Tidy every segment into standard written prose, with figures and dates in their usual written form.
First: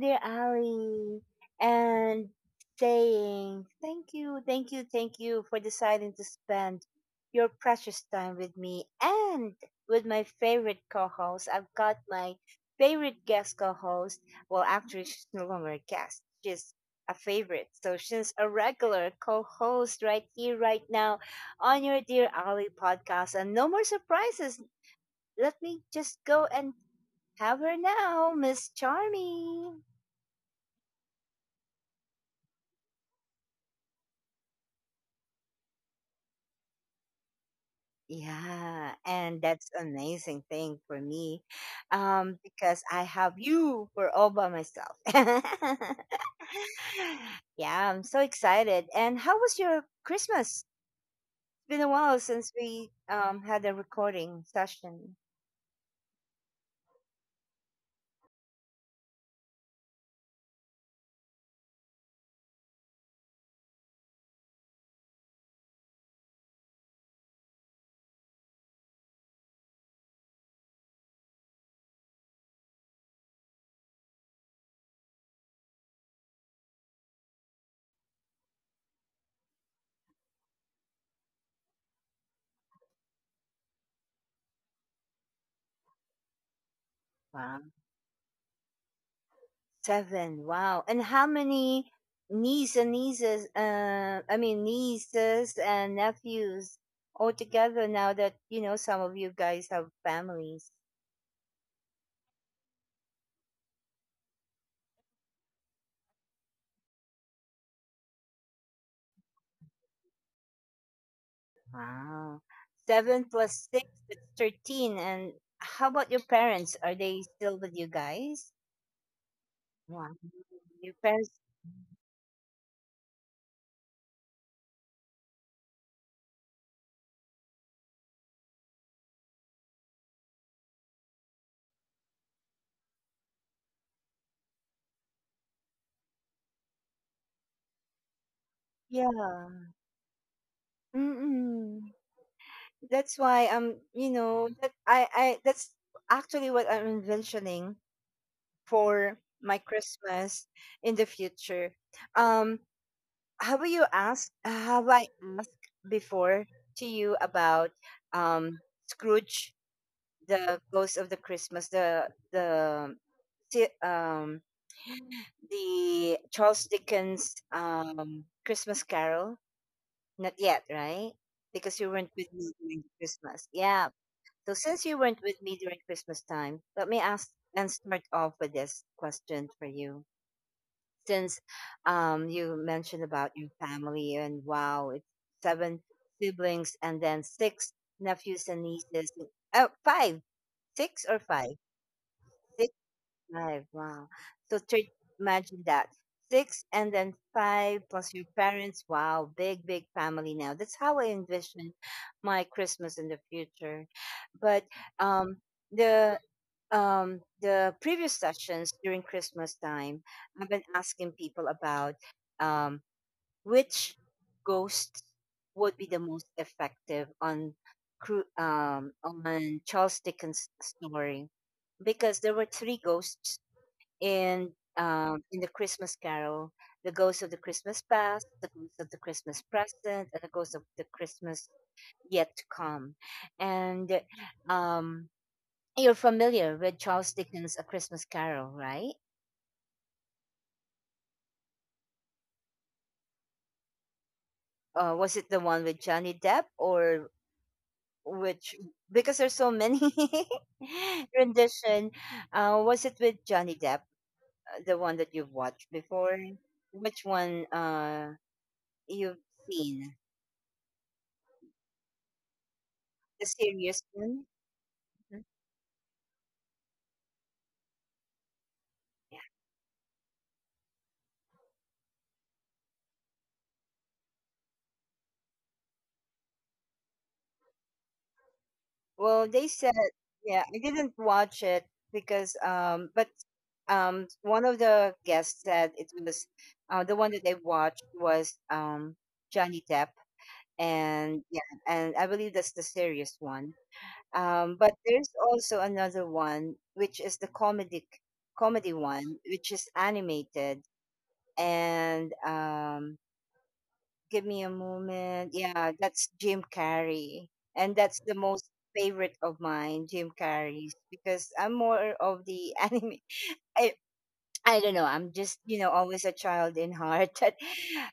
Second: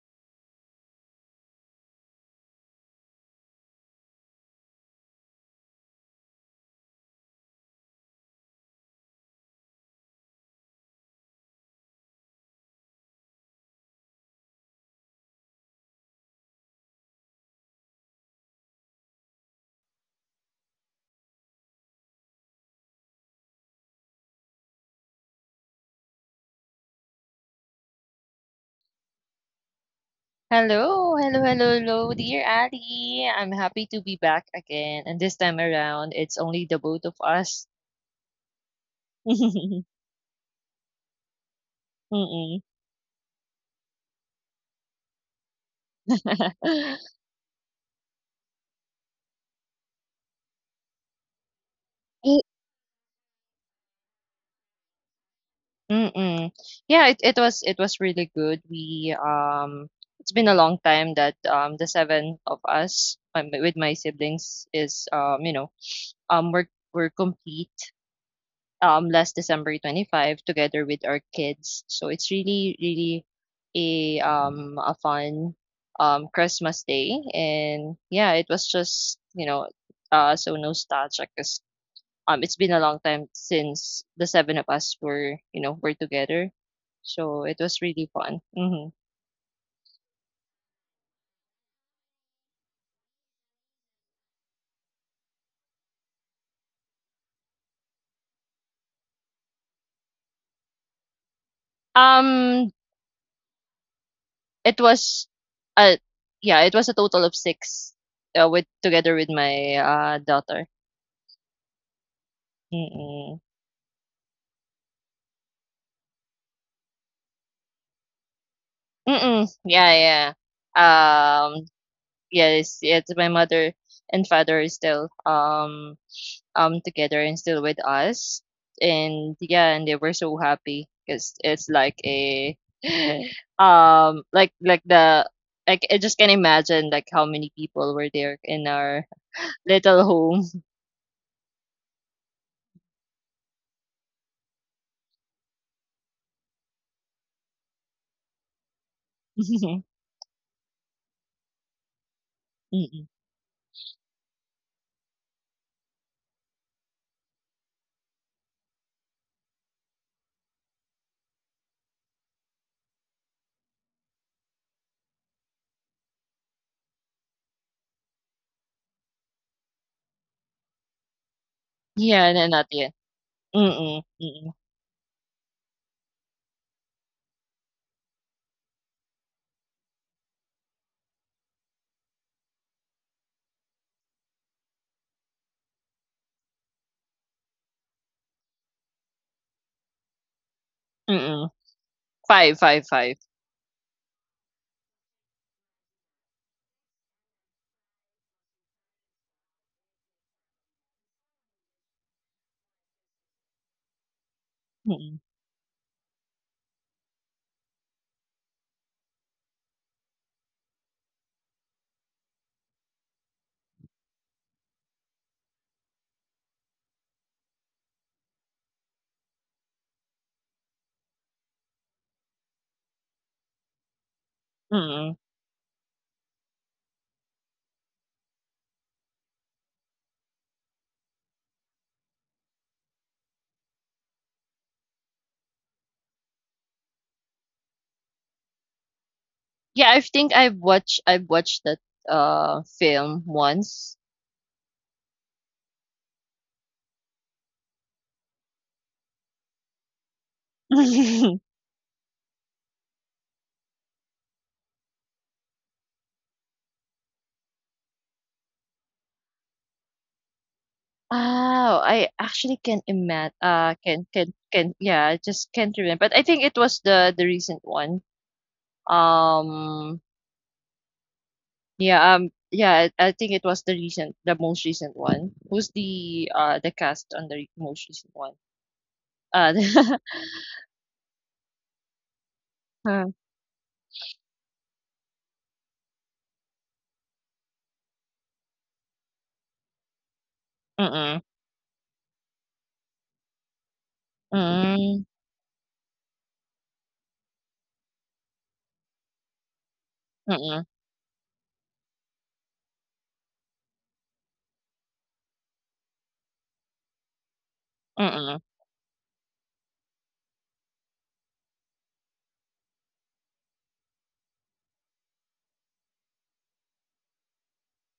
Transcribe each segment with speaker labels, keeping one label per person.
Speaker 1: dear Ali, and saying thank you, thank you, thank you for deciding to spend your precious time with me and with my favorite co-host. I've got my favorite guest co-host. Well, actually, she's no longer a guest. She's a favorite, so she's a regular co-host right here, right now, on your dear Ali podcast. And no more surprises, let me just go and have her now, Miss Charming.
Speaker 2: Hello, hello, hello, hello, dear Ali. I'm happy to be back again, and this time around, it's only the both of us.
Speaker 1: Yeah, and that's amazing thing for me,
Speaker 2: Mm-mm.
Speaker 1: because I have you for all by myself. Yeah, I'm so excited. And how was your Christmas? It's been a while
Speaker 2: Y-
Speaker 1: since we had a recording session.
Speaker 2: Mm-mm. Yeah, it was really good. We It's been a long time that the seven of us, with my siblings, is we're complete last December 25 together with our kids. So it's really really a fun Christmas day. And yeah, it was just, so nostalgic, 'cause it's been a long time since the seven of us were, were together. So it
Speaker 1: Wow.
Speaker 2: was really fun.
Speaker 1: Seven. Wow. And how many nieces and nieces, I mean, nieces and nephews altogether, now that, you know, some of you guys have families?
Speaker 2: Um it was uh yeah, it was a total of six, with together with my daughter.
Speaker 1: Wow. Seven
Speaker 2: Mm-mm.
Speaker 1: plus six is 13. And how about your parents? Are they still with you guys?
Speaker 2: Mm, yeah,
Speaker 1: Wow.
Speaker 2: yeah.
Speaker 1: Your parents?
Speaker 2: Um, yes, yes, my mother and father is still together and still with us. And yeah, and they were so happy, because it's like a like the like I just can imagine like how many people were there in our
Speaker 1: Yeah.
Speaker 2: little home.
Speaker 1: Mm-mm. That's why I'm, you know, that I, that's actually what I'm envisioning for my Christmas in the future. Um,
Speaker 2: Mm-mm.
Speaker 1: have you asked? Have I asked before to you about um, Scrooge, the Ghost of the Christmas, si- um, the Charles Dickens Christmas Carol? Not yet, right? Because you weren't with
Speaker 2: Yeah,
Speaker 1: me
Speaker 2: no, not
Speaker 1: during
Speaker 2: yet.
Speaker 1: Christmas. Yeah.
Speaker 2: Mm-mm,
Speaker 1: So
Speaker 2: mm-mm,
Speaker 1: since you weren't with me during Christmas time, let me ask and start off with this question for you. Since you mentioned about your family, and wow, it's seven siblings and then six nephews and nieces. Oh, five, six or five,
Speaker 2: mm-mm. Five,
Speaker 1: six,
Speaker 2: five, five.
Speaker 1: five. Wow. So thr- Imagine that, six and then five plus your parents. Wow, big big family now. That's how I envision my Christmas in the future. But
Speaker 2: Mm-mm,
Speaker 1: um, the the previous sessions during Christmas time, I've been asking people about um, which ghosts would be the most effective on on Charles Dickens' story, because there were three ghosts in
Speaker 2: mm-mm.
Speaker 1: in the Christmas Carol: the ghost of the Christmas past, the ghost of the Christmas present, and the ghost of the Christmas yet to come. And um, you're familiar with Charles Dickens' A Christmas Carol, right?
Speaker 2: Yeah, I think I've watched that, film once.
Speaker 1: Was it the one with Johnny Depp, or which? Because there's so many rendition. Was it with Johnny Depp, the one that you've watched before? Which one you've seen?
Speaker 2: Oh, I actually can't
Speaker 1: The
Speaker 2: imagine.
Speaker 1: serious one?
Speaker 2: Can Yeah, I
Speaker 1: Mm-hmm.
Speaker 2: just can't remember, but I think it was the recent one. Um, yeah, I think it was the most recent one. Who's the cast on the most recent one?
Speaker 1: Well,
Speaker 2: Uh,
Speaker 1: they said, yeah, I didn't watch it because,
Speaker 2: uh,
Speaker 1: but one of the guests said it was the one that they watched was Johnny Depp,
Speaker 2: mm-mm,
Speaker 1: and yeah, and I believe that's the serious one. But
Speaker 2: mm,
Speaker 1: there's also another one, which is the comedic comedy one, which is
Speaker 2: mm-mm,
Speaker 1: animated, and give me a moment. Yeah, that's Jim Carrey. And that's the
Speaker 2: mm-mm,
Speaker 1: most favorite of mine, Jim Carrey's, because I'm more of the anime. I, I don't know. I'm just, you know, always a child in heart. That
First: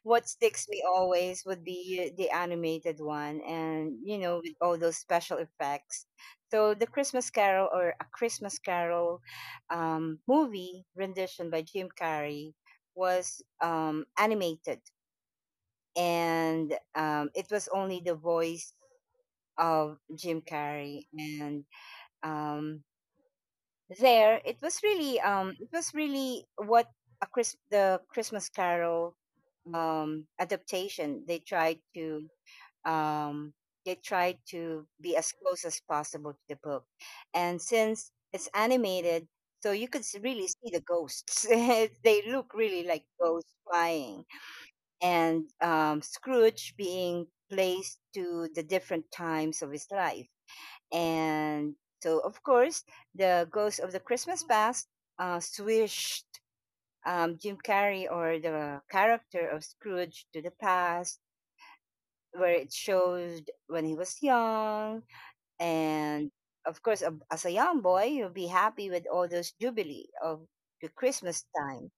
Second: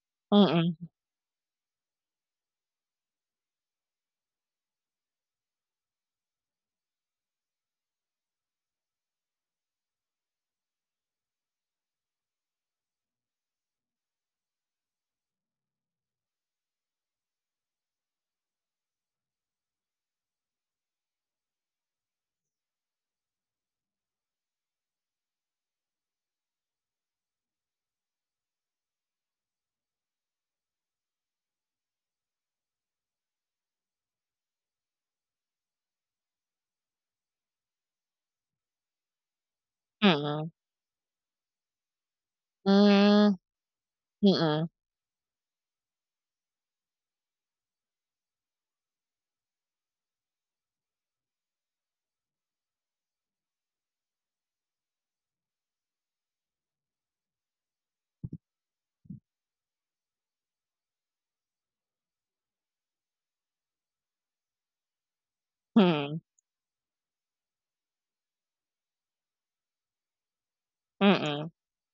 Speaker 1: what sticks
Speaker 2: mm-mm,
Speaker 1: me always would be the animated one, and, you know, with all those special effects. So the Christmas Carol, or a Christmas Carol movie rendition by Jim Carrey was animated, and it was only the voice of Jim Carrey. And um, there, it was really what the Christmas Carol adaptation. Um, they tried to be as close as possible to the book, and since it's animated. So you could really
Speaker 2: mm-mm,
Speaker 1: see the ghosts. They look really like
Speaker 2: mm,
Speaker 1: ghosts flying,
Speaker 2: mm-mm,
Speaker 1: and Scrooge being placed to the different times of his life. And so, of course, the Ghost of the Christmas Past swished Jim Carrey, or the character of Scrooge, to the past, where it showed when he was young.
Speaker 2: mm,
Speaker 1: And of course, as a young boy, you'll be happy with all those jubilee of the Christmas
Speaker 2: mm-mm,
Speaker 1: time.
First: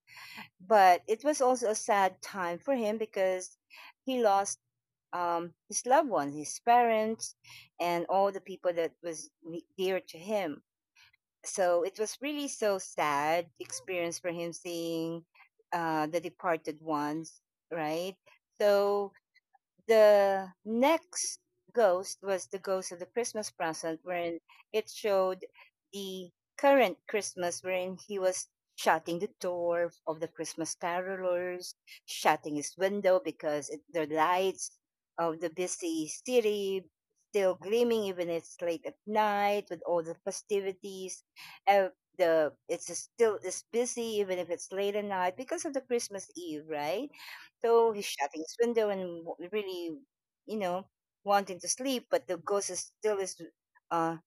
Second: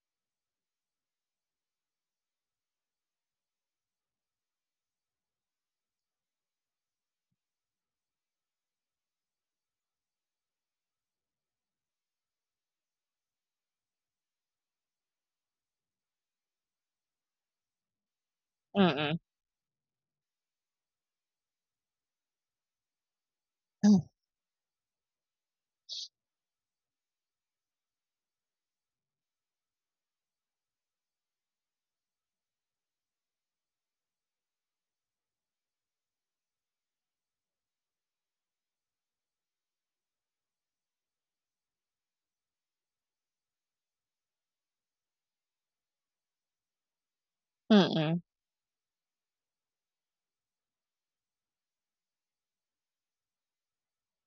Speaker 1: But it was also a sad time for him because he lost his loved ones, his parents, and all the people that was dear to him. So it was really so sad experience for him, seeing the departed ones, right? So
Speaker 2: mm-mm.
Speaker 1: the next ghost was the ghost of the Christmas present, wherein it showed the current Christmas, wherein he was shutting the door of the Christmas carolers, shutting his window because it, the lights of the busy city still gleaming even it's late at night with all the festivities. Uh, the It's still it's busy even if it's late at night because of the Christmas Eve, right? So he's
Speaker 2: Mm-mm.
Speaker 1: shutting his window and really, you know, wanting to sleep, but the ghost is still is uh,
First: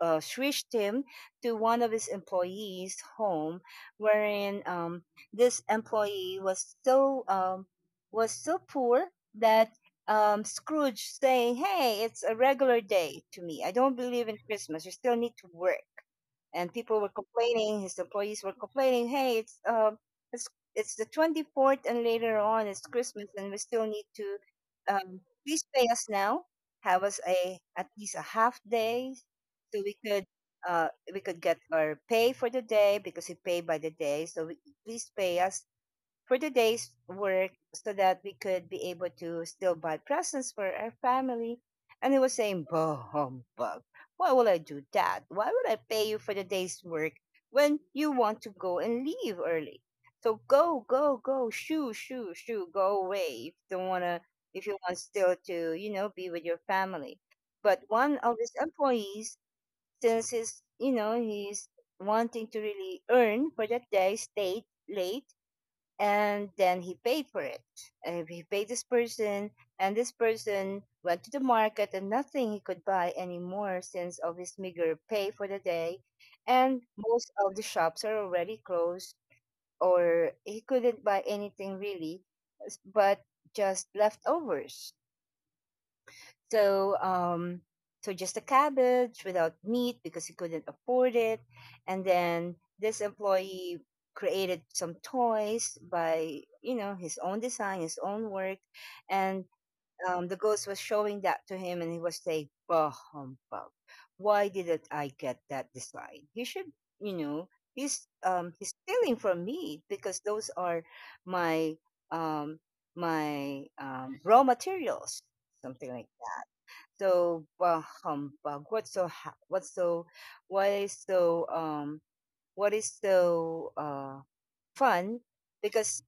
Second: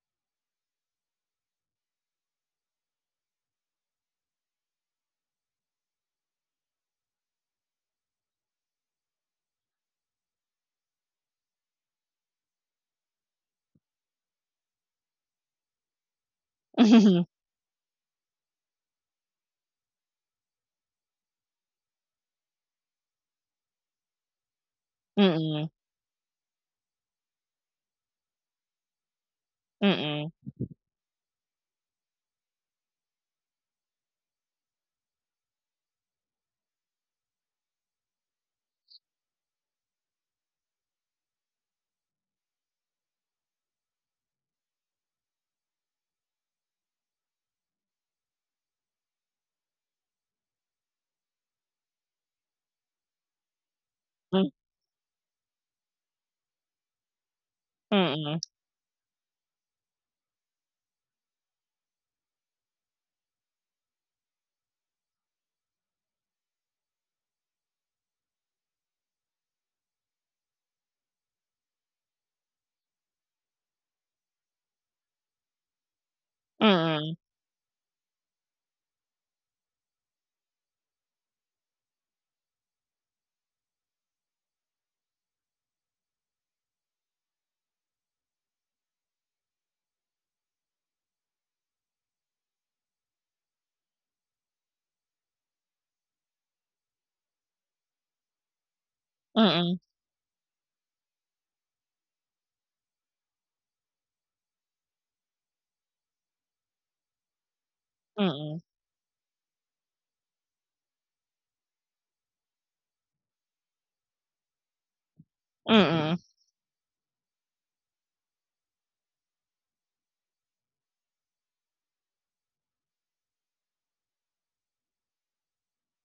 Speaker 1: shrieked him to one of his employees' home, wherein this employee was was so poor that Scrooge saying, "Hey, it's a regular day to me. I don't believe in Christmas. You still need to work." And people were complaining. His employees were complaining, "Hey, it's it's it's the 24th, and later on it's Christmas, and we still need to um, please
Speaker 2: Mm-mm.
Speaker 1: pay us now. Have us a at least a half day, so
Speaker 2: Mm-mm.
Speaker 1: we could get our pay for the day because we pay by the day. So we, please pay us for the day's work so that we could be able to still buy presents for our family." And he was saying, "Bah, humbug. Why will I do that? Why would I pay you for the day's work when you want to go and leave early? So go, go, go, shoo, shoo, shoo, go away if you don't wanna if you want still to, you know, be with your family." But
Speaker 2: Mm-mm.
Speaker 1: one of
Speaker 2: Mm-mm.
Speaker 1: his employees, since he's you know, he's wanting to really earn for that day, stayed late, and then he paid for it. And he paid this person, and this person went to the market, and nothing he could buy anymore since of his meager pay for the day, and
Speaker 2: Mm-mm.
Speaker 1: most of the shops are already closed, or he couldn't buy anything really, but just leftovers. So um, so just a cabbage without meat because he couldn't afford it. And then this employee created some toys by you know his own design, his own work, and
Speaker 2: Mm-mm.
Speaker 1: the ghost was showing that to him, and he was saying, "Bah humbug! Why didn't I get that design? He should, you know." He's stealing from me, because those are my um raw materials, something like
Speaker 2: Mm-mm.
Speaker 1: so bah, humbug. What's so ha- what's so what is so what is so fun because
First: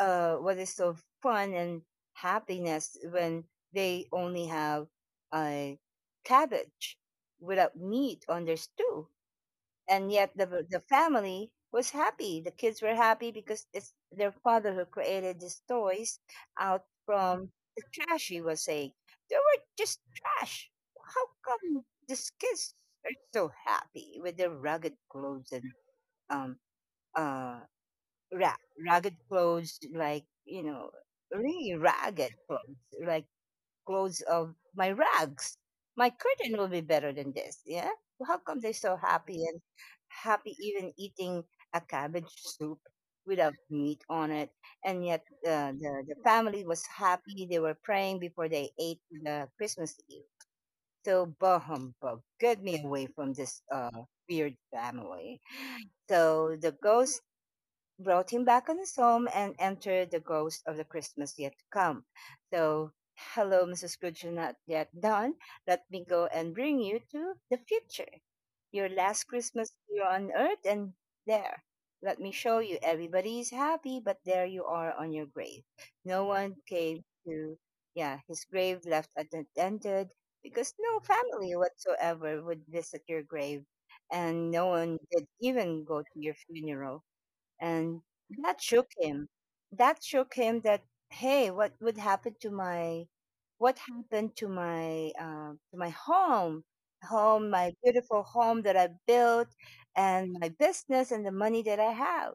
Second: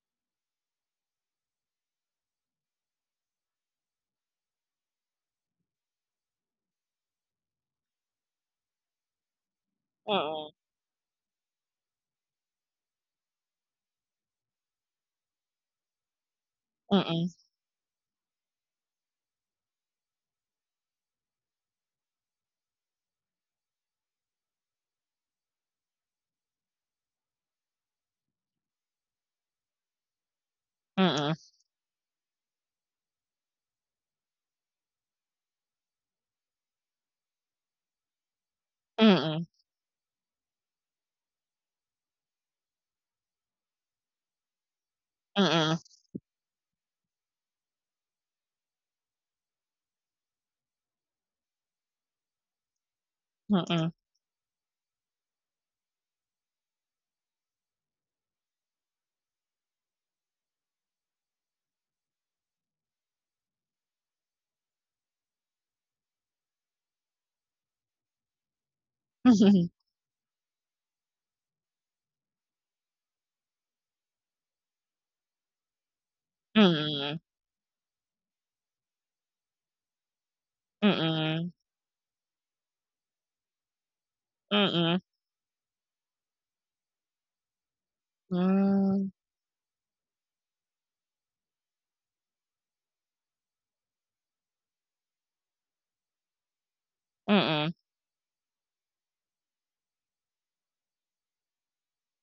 Speaker 1: What is so fun and happiness when they only have a cabbage without meat on their stew, and yet
Speaker 2: Mm-mm.
Speaker 1: the family was happy. The kids were happy because it's their father who created these toys out
Speaker 2: Mm-mm.
Speaker 1: from the trash. He was saying they were just trash. How come these kids are so happy with their rugged clothes and um uh ra- rugged clothes like you know
Speaker 2: Mm-mm. Mm-mm. Mm-mm.
Speaker 1: really ragged clothes like clothes of my rags. My curtain will be better than this. Yeah. Well, how come they're so happy, and happy even eating a cabbage soup without meat on it? And yet the family was happy. They were praying before they ate the Christmas Eve. So, bah humbug, get me away from this weird family. So the ghost brought him back on his home, and entered the ghost of the Christmas yet to come. So, hello, Mrs. Scrooge, you're not yet done. Let me go and bring you to the future. Your last Christmas here on earth, and there. Let me show you. Everybody is happy, but there you are on your grave. No one came to, yeah, his grave left unattended because no family
Speaker 2: Mm-mm.
Speaker 1: whatsoever would visit your grave, and no one
Speaker 2: Mm-mm.
Speaker 1: did even go to your funeral. And that shook
Speaker 2: Mm-mm.
Speaker 1: him, that shook him, that, hey, what would happen to my, what happened to my home, my beautiful home that I built, and my business and the money that I have?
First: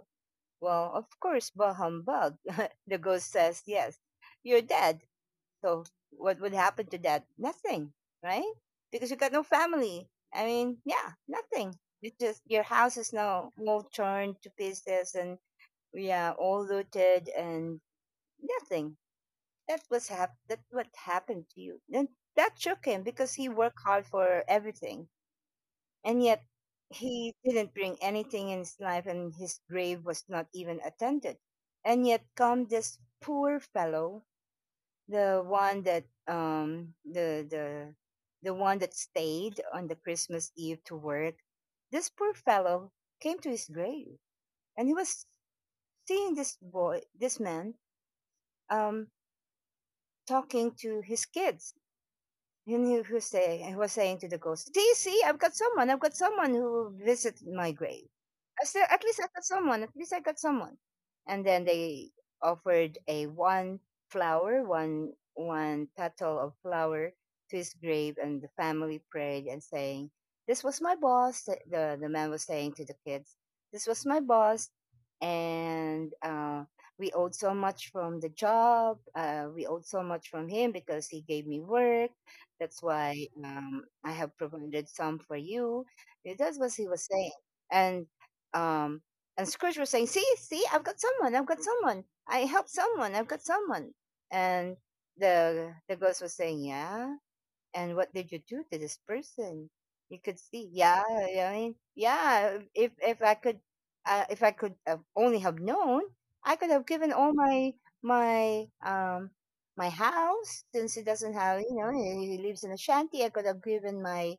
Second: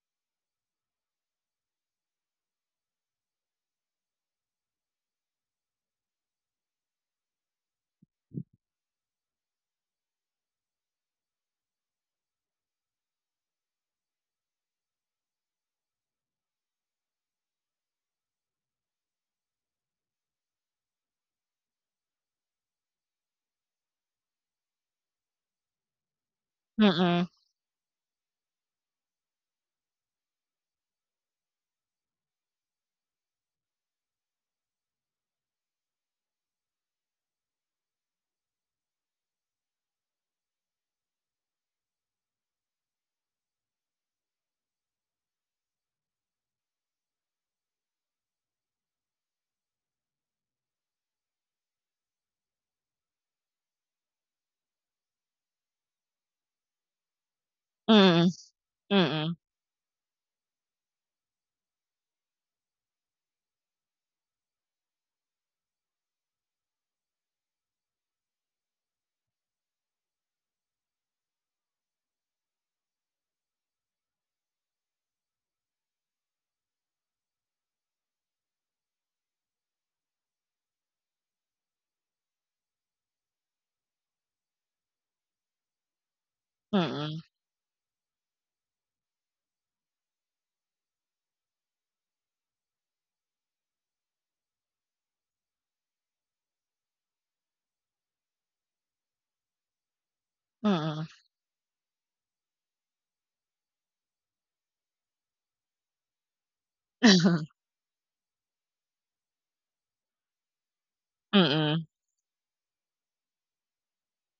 Speaker 1: Well, of course, bah humbug, the ghost says, yes, you're dead, so what would happen to that? Nothing, right? Because you got no family, I mean, yeah, nothing. You just your house is now all turned to pieces, and yeah, all looted, and nothing. That what happened to you. And that shook him because he worked hard for everything. And yet
Speaker 2: Mm-mm.
Speaker 1: he didn't bring anything in his life, and his grave was not even attended. And yet come this poor fellow, the one that the one that stayed on the Christmas Eve to work, this poor fellow came to his grave, and he was seeing this man um, talking to his kids. And he was saying to the ghost, "Do you see? I've got someone. "I've got someone who will visit my grave." I still at least I got someone. At least I got someone. And then they offered a one flower, one petal of flower to his grave, and the family prayed and saying, "This was my boss." The man was saying to the kids, "This was my boss, and we owed so much from the job. We owed so much from him because he gave me work. That's why I have provided some for you." That's what he was
Speaker 2: Mm-mm.
Speaker 1: saying and um, and Scrooge was saying, "See, see, I've got someone. I've got someone. I helped someone. I've got someone." And the ghost was saying, "Yeah, and what did you do to this person you could see, yeah,
Speaker 2: Mm-mm.
Speaker 1: yeah, if I could if I could have only have known, I could
Speaker 2: Mm. Mm-mm. Mm-mm. Mm.
Speaker 1: have given
Speaker 2: Mm-mm.
Speaker 1: all
Speaker 2: Mm-mm. Mm.
Speaker 1: my my um house, since he doesn't have, he lives in a shanty. I could have given my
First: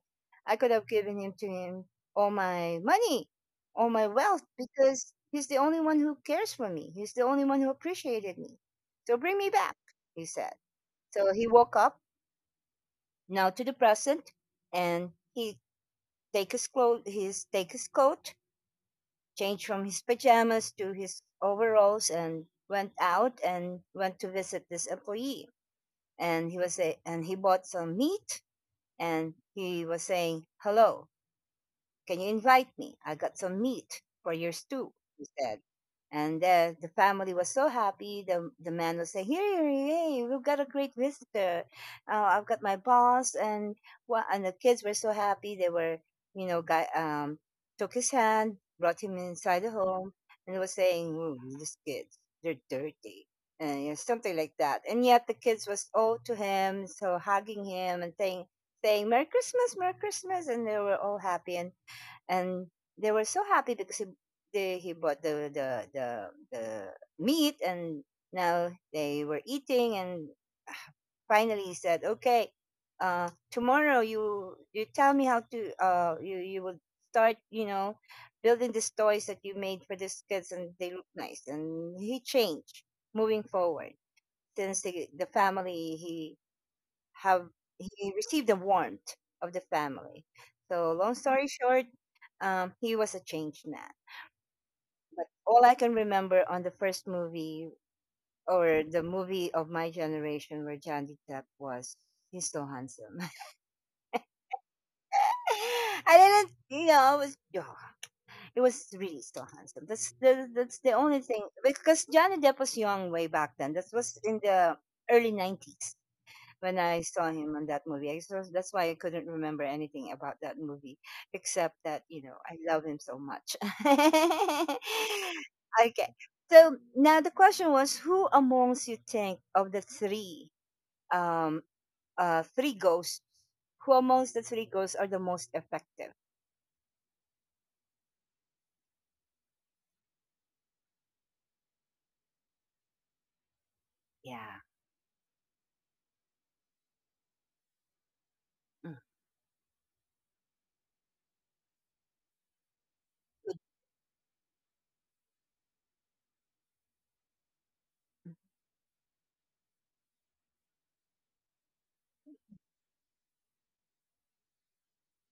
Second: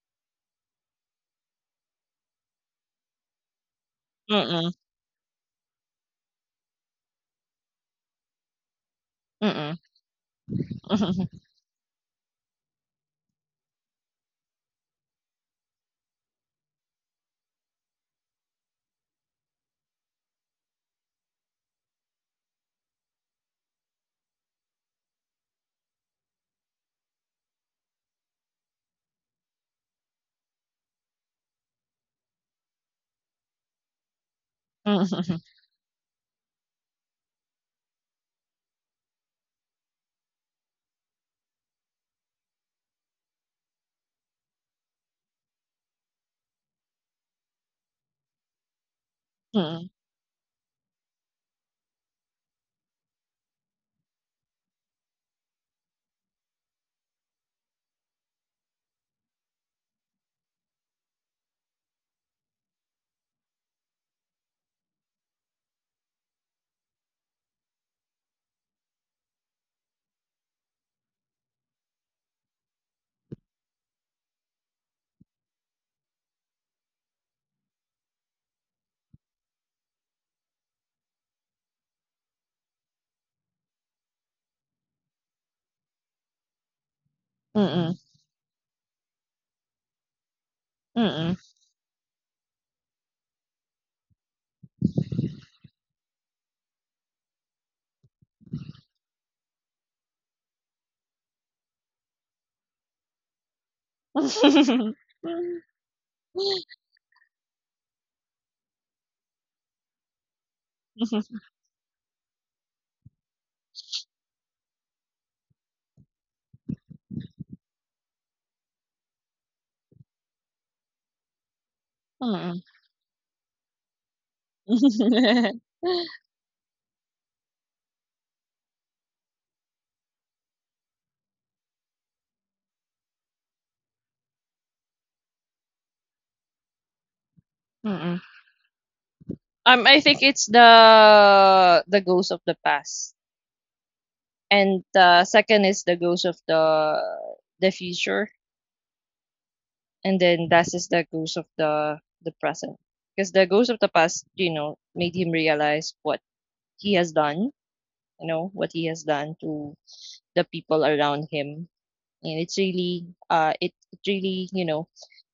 Speaker 1: I could have given him to him all my money, all my wealth,
Speaker 2: Mm-mm. Mm-mm. Mm-mm.
Speaker 1: because he's the only one who cares for me, he's the only one who appreciated me. So bring me back," he said. So he woke up now to the present, and he take his coat, changed from his pajamas to his overalls, and went out and went to visit this employee. And he bought some meat, and he was saying, "Hello, can you invite me? I got some meat for your stew," he said. And The family was so happy. The man was saying, "Here, hey, we've got a great visitor. I've got my boss." And and the kids were so happy. They were, guy took his hand, brought him inside the home, and they were saying, "Ooh, these kids, they're dirty." And, you know, something like that. And yet the kids was all to him, so hugging him and saying, saying, "Merry Christmas, Merry Christmas," and they were all happy. And they were so happy because he bought the meat, and now they were eating. And finally he said, "Okay, tomorrow you tell me how to, you you will start, you know, building these toys that you made for these kids, and they look nice." And he changed, moving forward, since the family, have he received the warmth of the family. So long story short, he was a changed man. All I can remember on the first movie or the movie of my generation where Johnny Depp was, he's so handsome. I didn't, you know, I was, oh, it was really so handsome. That's that's the only thing, because Johnny Depp was young way back then. That was in the early nineties when I saw him on that movie. So that's why I couldn't remember anything about that movie, except that, you
Speaker 2: Mm-mm. Mm-mm.
Speaker 1: know,
Speaker 2: Mm-mm. Mm-mm.
Speaker 1: I
Speaker 2: Mm-mm.
Speaker 1: love him so much.
Speaker 2: Mm-mm.
Speaker 1: Okay, so now the question was, who amongst you think of the three, um, three ghosts? Who amongst the three ghosts are the most effective?
Speaker 2: Mm-mm. I think it's the ghost of the past,
Speaker 1: Yeah.
Speaker 2: and the second is the ghost of the future,
Speaker 1: Mm.
Speaker 2: and then that is the ghost of the present. Because the ghost of the past, made him realize what he has done, what he has done to the people around him. And it's really, it really,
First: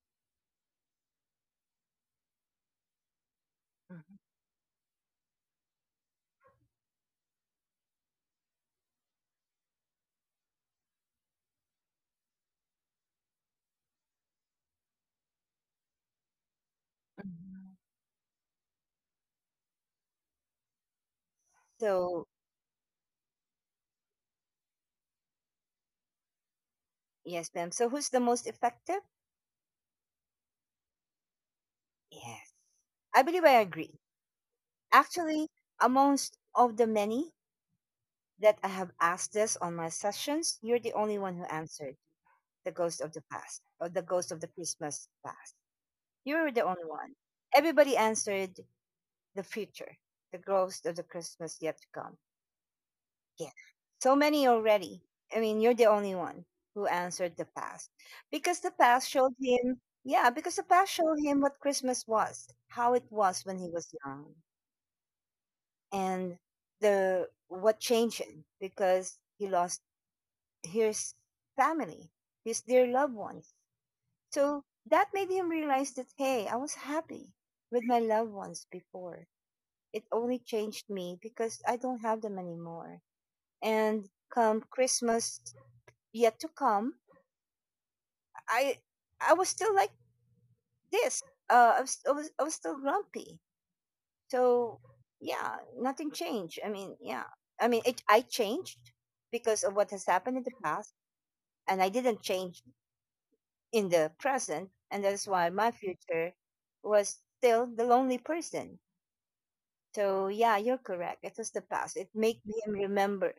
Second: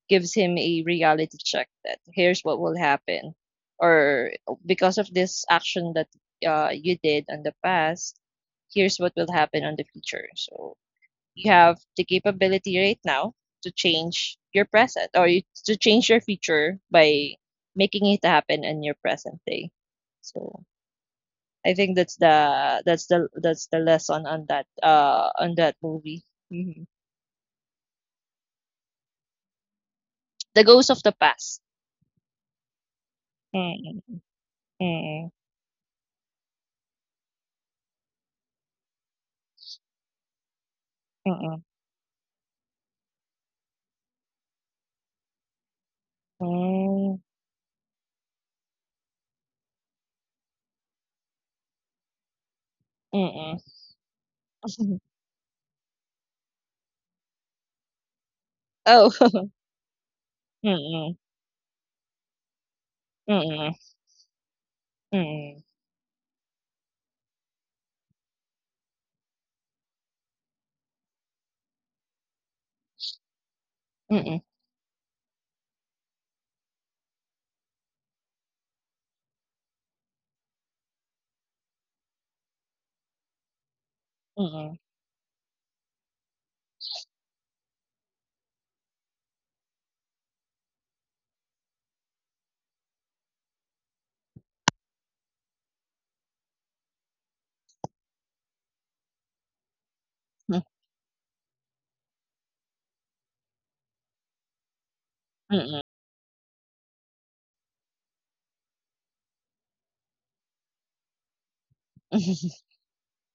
Speaker 2: gives him a reality check that here's what will happen,
Speaker 1: Mhm,
Speaker 2: or because of this action that you did on the past. Here's what will happen on the future, so you have the capability right now to change your present, to change your future by
Speaker 1: mhm.
Speaker 2: making it happen in your present day. So I think that's
Speaker 1: So,
Speaker 2: the that's the that's the lesson on that, on that movie. Mhm.
Speaker 1: yes, ma'am. So, who's the most effective?
Speaker 2: The ghost of the past.
Speaker 1: Yes, I believe, I agree.
Speaker 2: Mm, mm, mm,
Speaker 1: Actually, amongst of the many that I have asked this on my sessions, you're the only one who
Speaker 2: mm.
Speaker 1: answered the ghost of the past or the ghost of the Christmas past.
Speaker 2: Hmm,
Speaker 1: You're the only one.
Speaker 2: mm.
Speaker 1: Everybody answered the future, the ghost of the Christmas yet to come. Yeah.
Speaker 2: Mm-mm.
Speaker 1: So many already. I mean, you're the only one who answered the past. Because the past
Speaker 2: Oh,
Speaker 1: showed him, yeah, because the
Speaker 2: mm,
Speaker 1: past showed
Speaker 2: mm,
Speaker 1: him what Christmas was, how it was when he
Speaker 2: mm,
Speaker 1: was young,
Speaker 2: mm,
Speaker 1: and the what changed him, because he lost his family, his dear loved ones.
Speaker 2: mm,
Speaker 1: So that made him realize that, "Hey, I was happy with my loved ones before. It only changed me because I don't have them anymore. And come
Speaker 2: mm,
Speaker 1: Christmas yet to come, i I was still like this, I was still grumpy. So yeah, nothing changed. I changed because of what has happened in the
Speaker 2: mm,
Speaker 1: past, and I didn't change in the present, and that's why my future was still the lonely person." So yeah, you're correct, it was the past. It made him remember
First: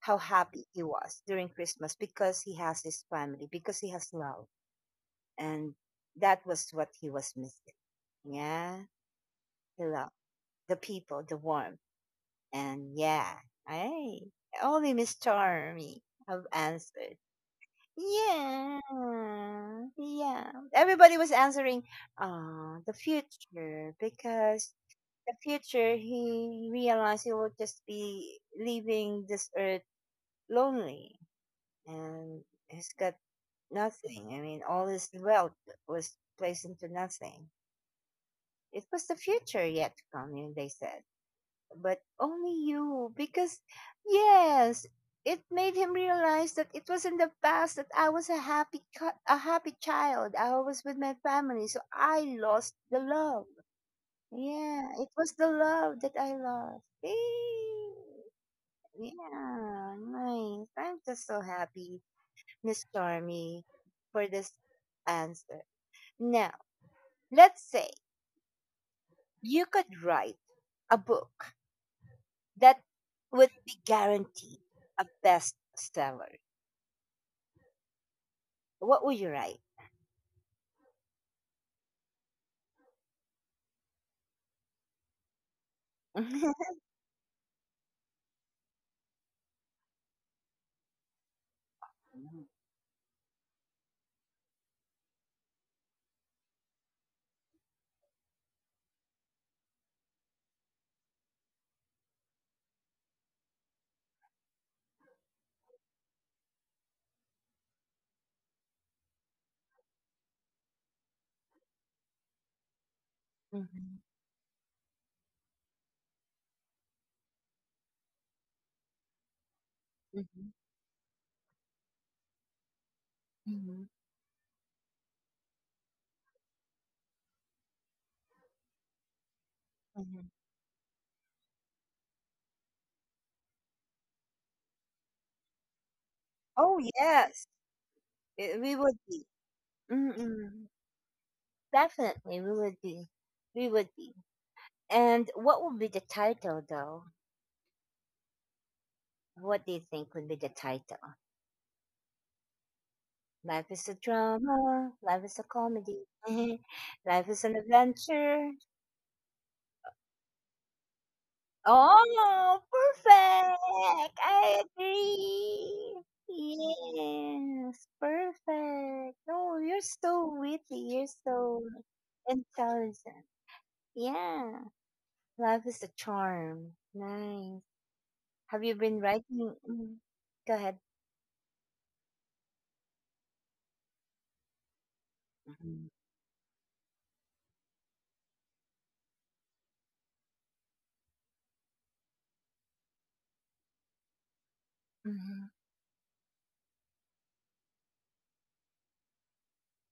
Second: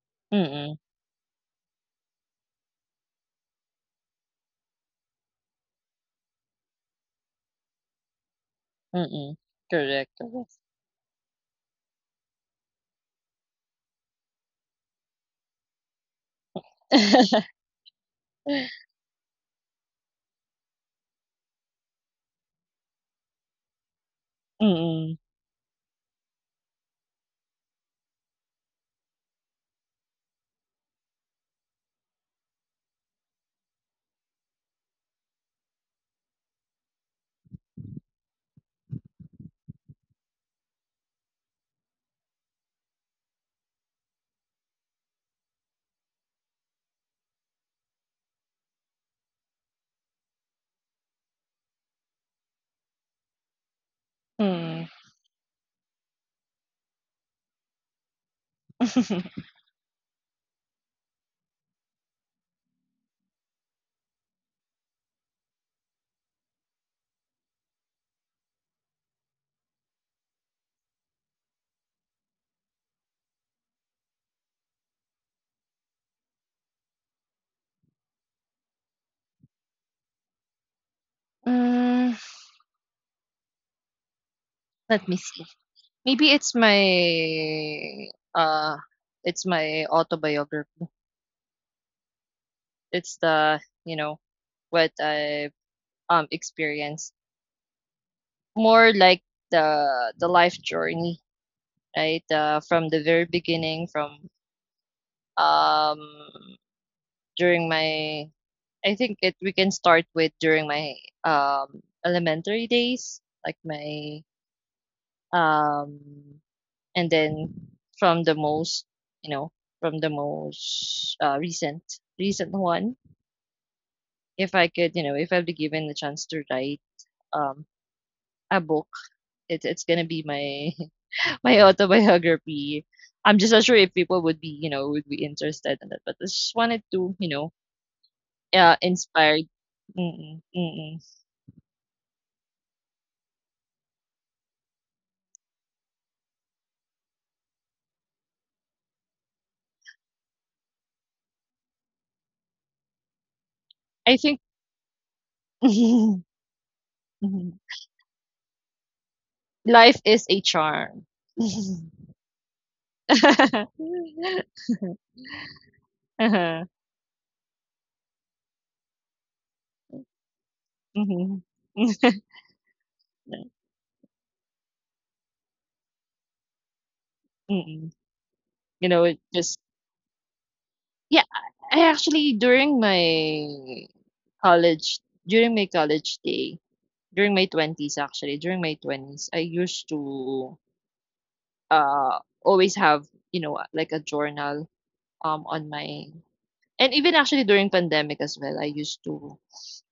Speaker 1: how happy
Speaker 2: mm,
Speaker 1: he was during Christmas, because he has his family, because he has love. And that was what he was missing. Yeah,
Speaker 2: mm.
Speaker 1: the love,
Speaker 2: Correct, correct.
Speaker 1: the people, the warmth. And yeah, I, only Miss Charmy have answered. Yeah, yeah. Everybody was answering, the future, because
Speaker 2: Mm,
Speaker 1: the future he realized he would just be leaving this earth lonely, and he's got nothing. I mean, all his wealth was placed into nothing. It was the future yet to come, and they said. But only you, because, yes, it made him realize that it was in the past that I was a happy, a happy child. I was with my family, so I lost the love.
Speaker 2: mm.
Speaker 1: Yeah, it was the love that I lost. Eh, yeah, nice. I'm just so happy, Miss Charmy, for this answer. Now, let's say you could write a book that would be guaranteed a bestseller. What would you write?
Speaker 2: Mm, let me see. Maybe it's uh my autobiography. It's the, you know, what I experienced. More like the life journey, right? From the very beginning, from um during my... I think it we can start with during my elementary days, like
Speaker 1: Mhm.
Speaker 2: my um and then from the most, you know, from the
Speaker 1: Mhm,
Speaker 2: most, recent one,
Speaker 1: mhm, mhm,
Speaker 2: if I could, if I'd be given the chance to write um a book, it's gonna
Speaker 1: mhm.
Speaker 2: be my my autobiography. I'm just not sure if people would be, would be interested in that, but I just
Speaker 1: Oh
Speaker 2: wanted to, you
Speaker 1: yes,
Speaker 2: know, Yeah,
Speaker 1: we would be.
Speaker 2: inspired. Mm,
Speaker 1: Mm-mm.
Speaker 2: mm.
Speaker 1: Definitely, we would be. We would be. And what would be the title, though? What do you think would be the title? Life is a
Speaker 2: I think
Speaker 1: drama. Life is a comedy.
Speaker 2: mhm,
Speaker 1: Life is an adventure.
Speaker 2: life is a charm. Mhm.
Speaker 1: Oh, perfect! I agree.
Speaker 2: Uh-huh.
Speaker 1: Yes, perfect. Oh, you're so witty. You're
Speaker 2: Mhm.
Speaker 1: so intelligent. Yeah, life is a charm. Nice.
Speaker 2: Mm-mm.
Speaker 1: Have you
Speaker 2: You
Speaker 1: been
Speaker 2: know, it
Speaker 1: writing?
Speaker 2: just...
Speaker 1: Mm. Go ahead.
Speaker 2: yeah. I actually during my college, during my
Speaker 1: Mhm.
Speaker 2: college day, during my twenties, I used to always have, like a journal
Speaker 1: Mhm.
Speaker 2: on my and even actually during pandemic as well, I used to,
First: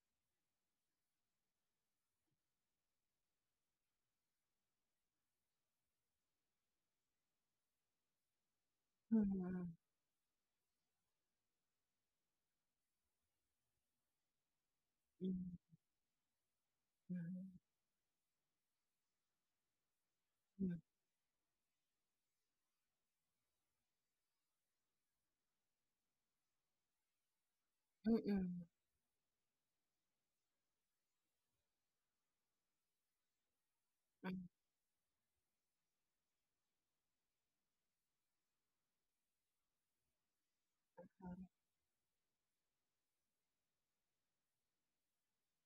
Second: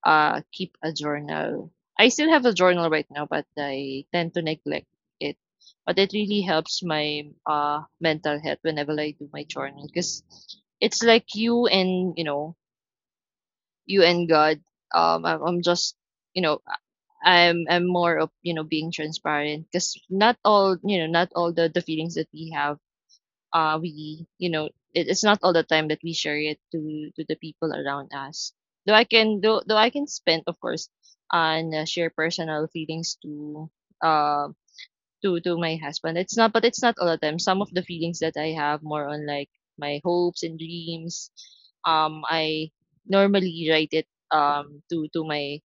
Speaker 2: keep a journal. I still have a journal right now, but I tend to neglect it. But it really helps my, mental health, whenever I do my
Speaker 1: Mhm.
Speaker 2: journal, because it's like you and, you and God. I'm
Speaker 1: Mhm,
Speaker 2: just, you know
Speaker 1: mhm,
Speaker 2: I'm more of, being transparent, because not all,
Speaker 1: mm,
Speaker 2: not all the feelings that we have, we, it's not all the time that we share it to the people around
Speaker 1: mm,
Speaker 2: us. Though I can, though, I can spend, of course, on, share personal feelings
Speaker 1: mhm,
Speaker 2: um to my husband. It's not, but it's not all the time. Some of the feelings that I have, more on like my hopes and dreams. I normally write it to my,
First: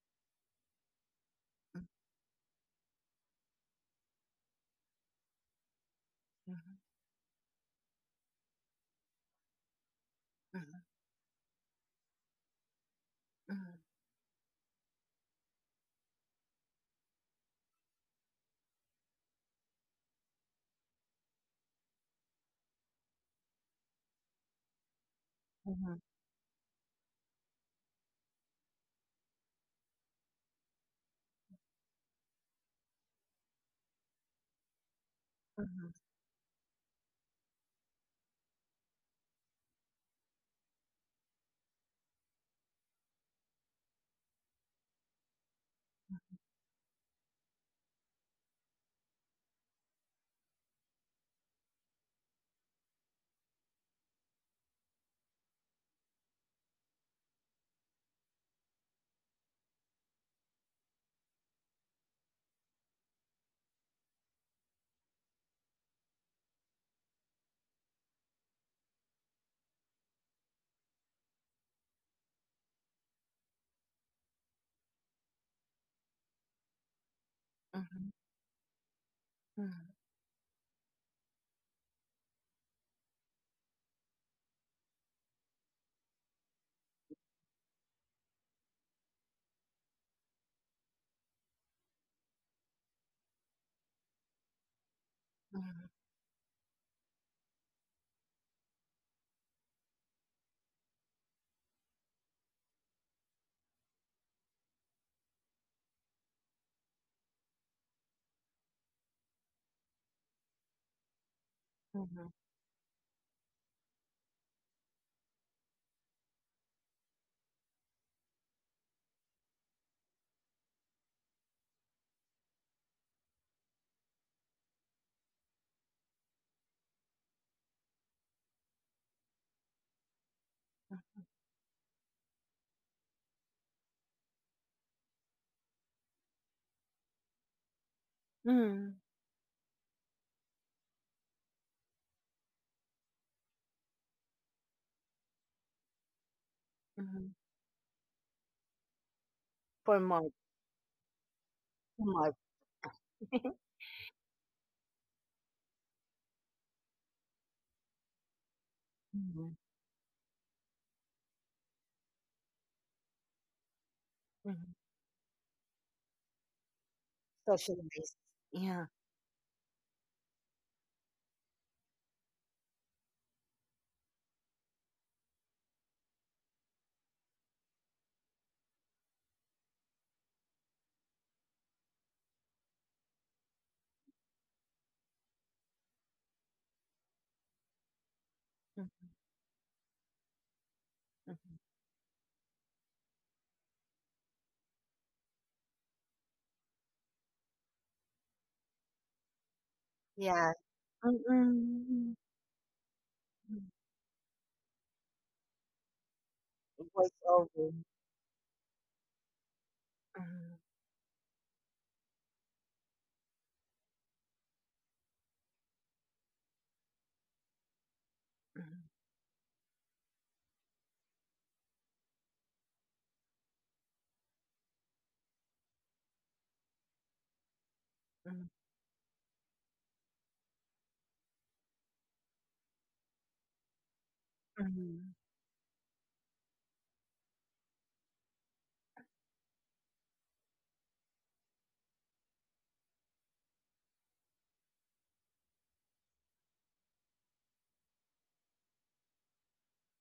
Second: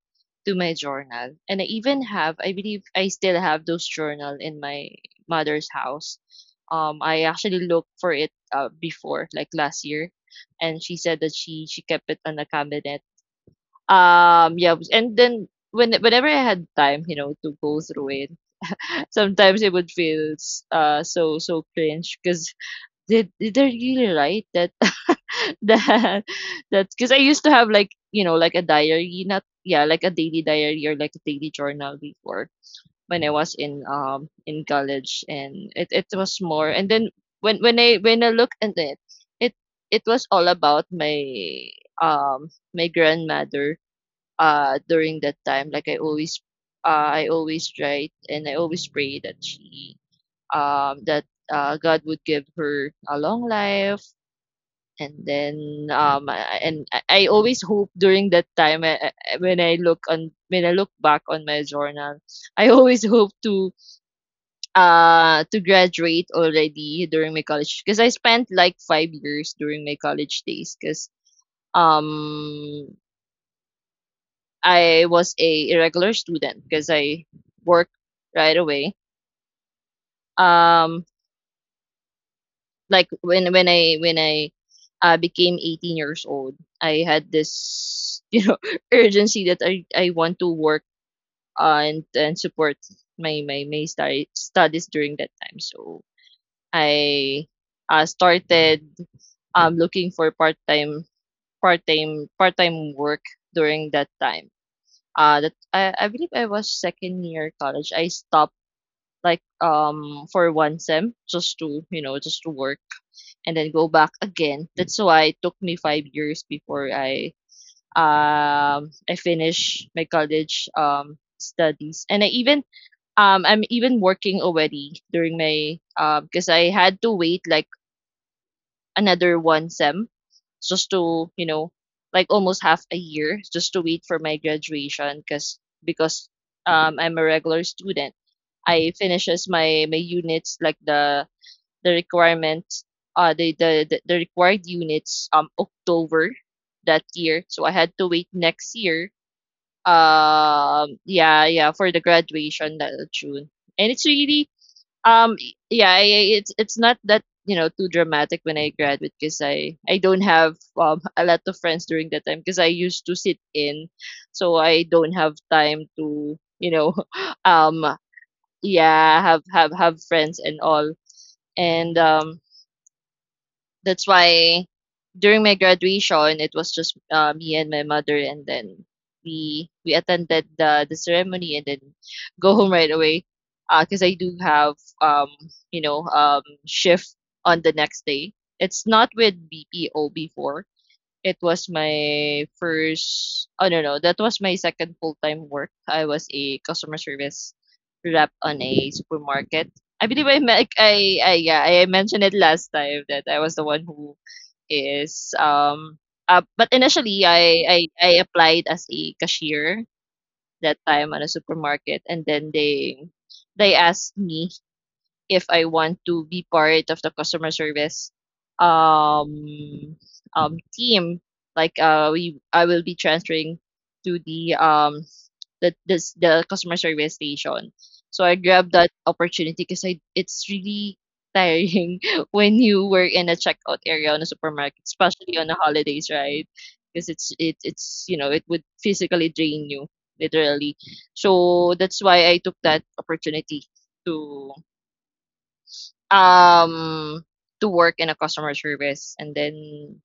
Speaker 2: journal, and I
Speaker 1: mm,
Speaker 2: even have, I believe, I still have those journal in my mother's house.
Speaker 1: mhm,
Speaker 2: I actually looked for it, before, like last year,
Speaker 1: mhm,
Speaker 2: and she said that she kept it on the cabinet. Yeah, and then whenever I had time, to go through it, sometimes it would feel, so so cringe, because did they, they're really write that,
Speaker 1: mhm, mhm,
Speaker 2: that that, because I used to have, like, like a diary, not, like a daily diary or like a daily journal, before when I was in, in college.
Speaker 1: mhm,
Speaker 2: And it,
Speaker 1: mhm,
Speaker 2: it was more, and then when I look at it, it it was all about my my grandmother, during that time. Like I always, I always write, and I always pray that she that God would give her a long life. And then, I- and I always hope during that time, when I look on, when I look back on my journal, I always hope to, to graduate already during my college, because I spent like 5 years during my college days, because um I was a irregular student because I worked
Speaker 1: mhm,
Speaker 2: right away. Um, like when I became 18 years old, I had this urgency that I want to work, and support my study, studies during that time. So I, started looking for part time, part time work during that time. Uh, that I believe I was second year college. I stopped like, for one sem, just to,
Speaker 1: mhm, mhm,
Speaker 2: just to work, and then go back again. That's why it took me 5 years before I, I finished my college, studies. And I even, I'm even working already during my, because I had to wait like another one sem, just to, you know, like almost half a year, just to wait for my graduation, because, I'm a regular student. I
Speaker 1: mhm,
Speaker 2: finishes my my units, like the, requirements, the, the required units, October that
Speaker 1: mhm.
Speaker 2: year. So I had to wait next year.
Speaker 1: For Mark.
Speaker 2: Yeah, yeah, for the
Speaker 1: For Mark.
Speaker 2: graduation that June. And it's really, yeah, it's not that, you know, too dramatic when I graduate, because
Speaker 1: Mhm,
Speaker 2: I don't have a lot of friends during that time, because I used to sit in, so
Speaker 1: mhm.
Speaker 2: I don't have time to, you know,
Speaker 1: Social
Speaker 2: um
Speaker 1: base. Yeah.
Speaker 2: yeah have friends and all. And that's why during my graduation, it was just, me and my mother, and then we attended the ceremony, and then go home right away, because I do have um shift on the next day. It's not
Speaker 1: Mhm,
Speaker 2: with BPO before. It
Speaker 1: mhm.
Speaker 2: was my first, oh no no, that was my second full-time work. I was a customer service rep on a supermarket. I believe
Speaker 1: Yeah. Mm,
Speaker 2: I yeah, I
Speaker 1: mm,
Speaker 2: mentioned it last time that I was the
Speaker 1: mm,
Speaker 2: one who is, but
Speaker 1: voice
Speaker 2: initially
Speaker 1: over.
Speaker 2: I applied as a cashier
Speaker 1: Mhm,
Speaker 2: that time on a supermarket, and then they asked me if I want to be part of the customer service,
Speaker 1: mhm,
Speaker 2: um, team. Like, I will be transferring to the, the, this the customer service station. So I
Speaker 1: mhm,
Speaker 2: grabbed that opportunity, because I, it's really tiring when you work in a checkout area on a supermarket,
Speaker 1: mhm,
Speaker 2: especially on the holidays, right? Because it's, it, it's, you know, it would physically drain you literally. So that's why I took that opportunity to um to work in a customer service, and then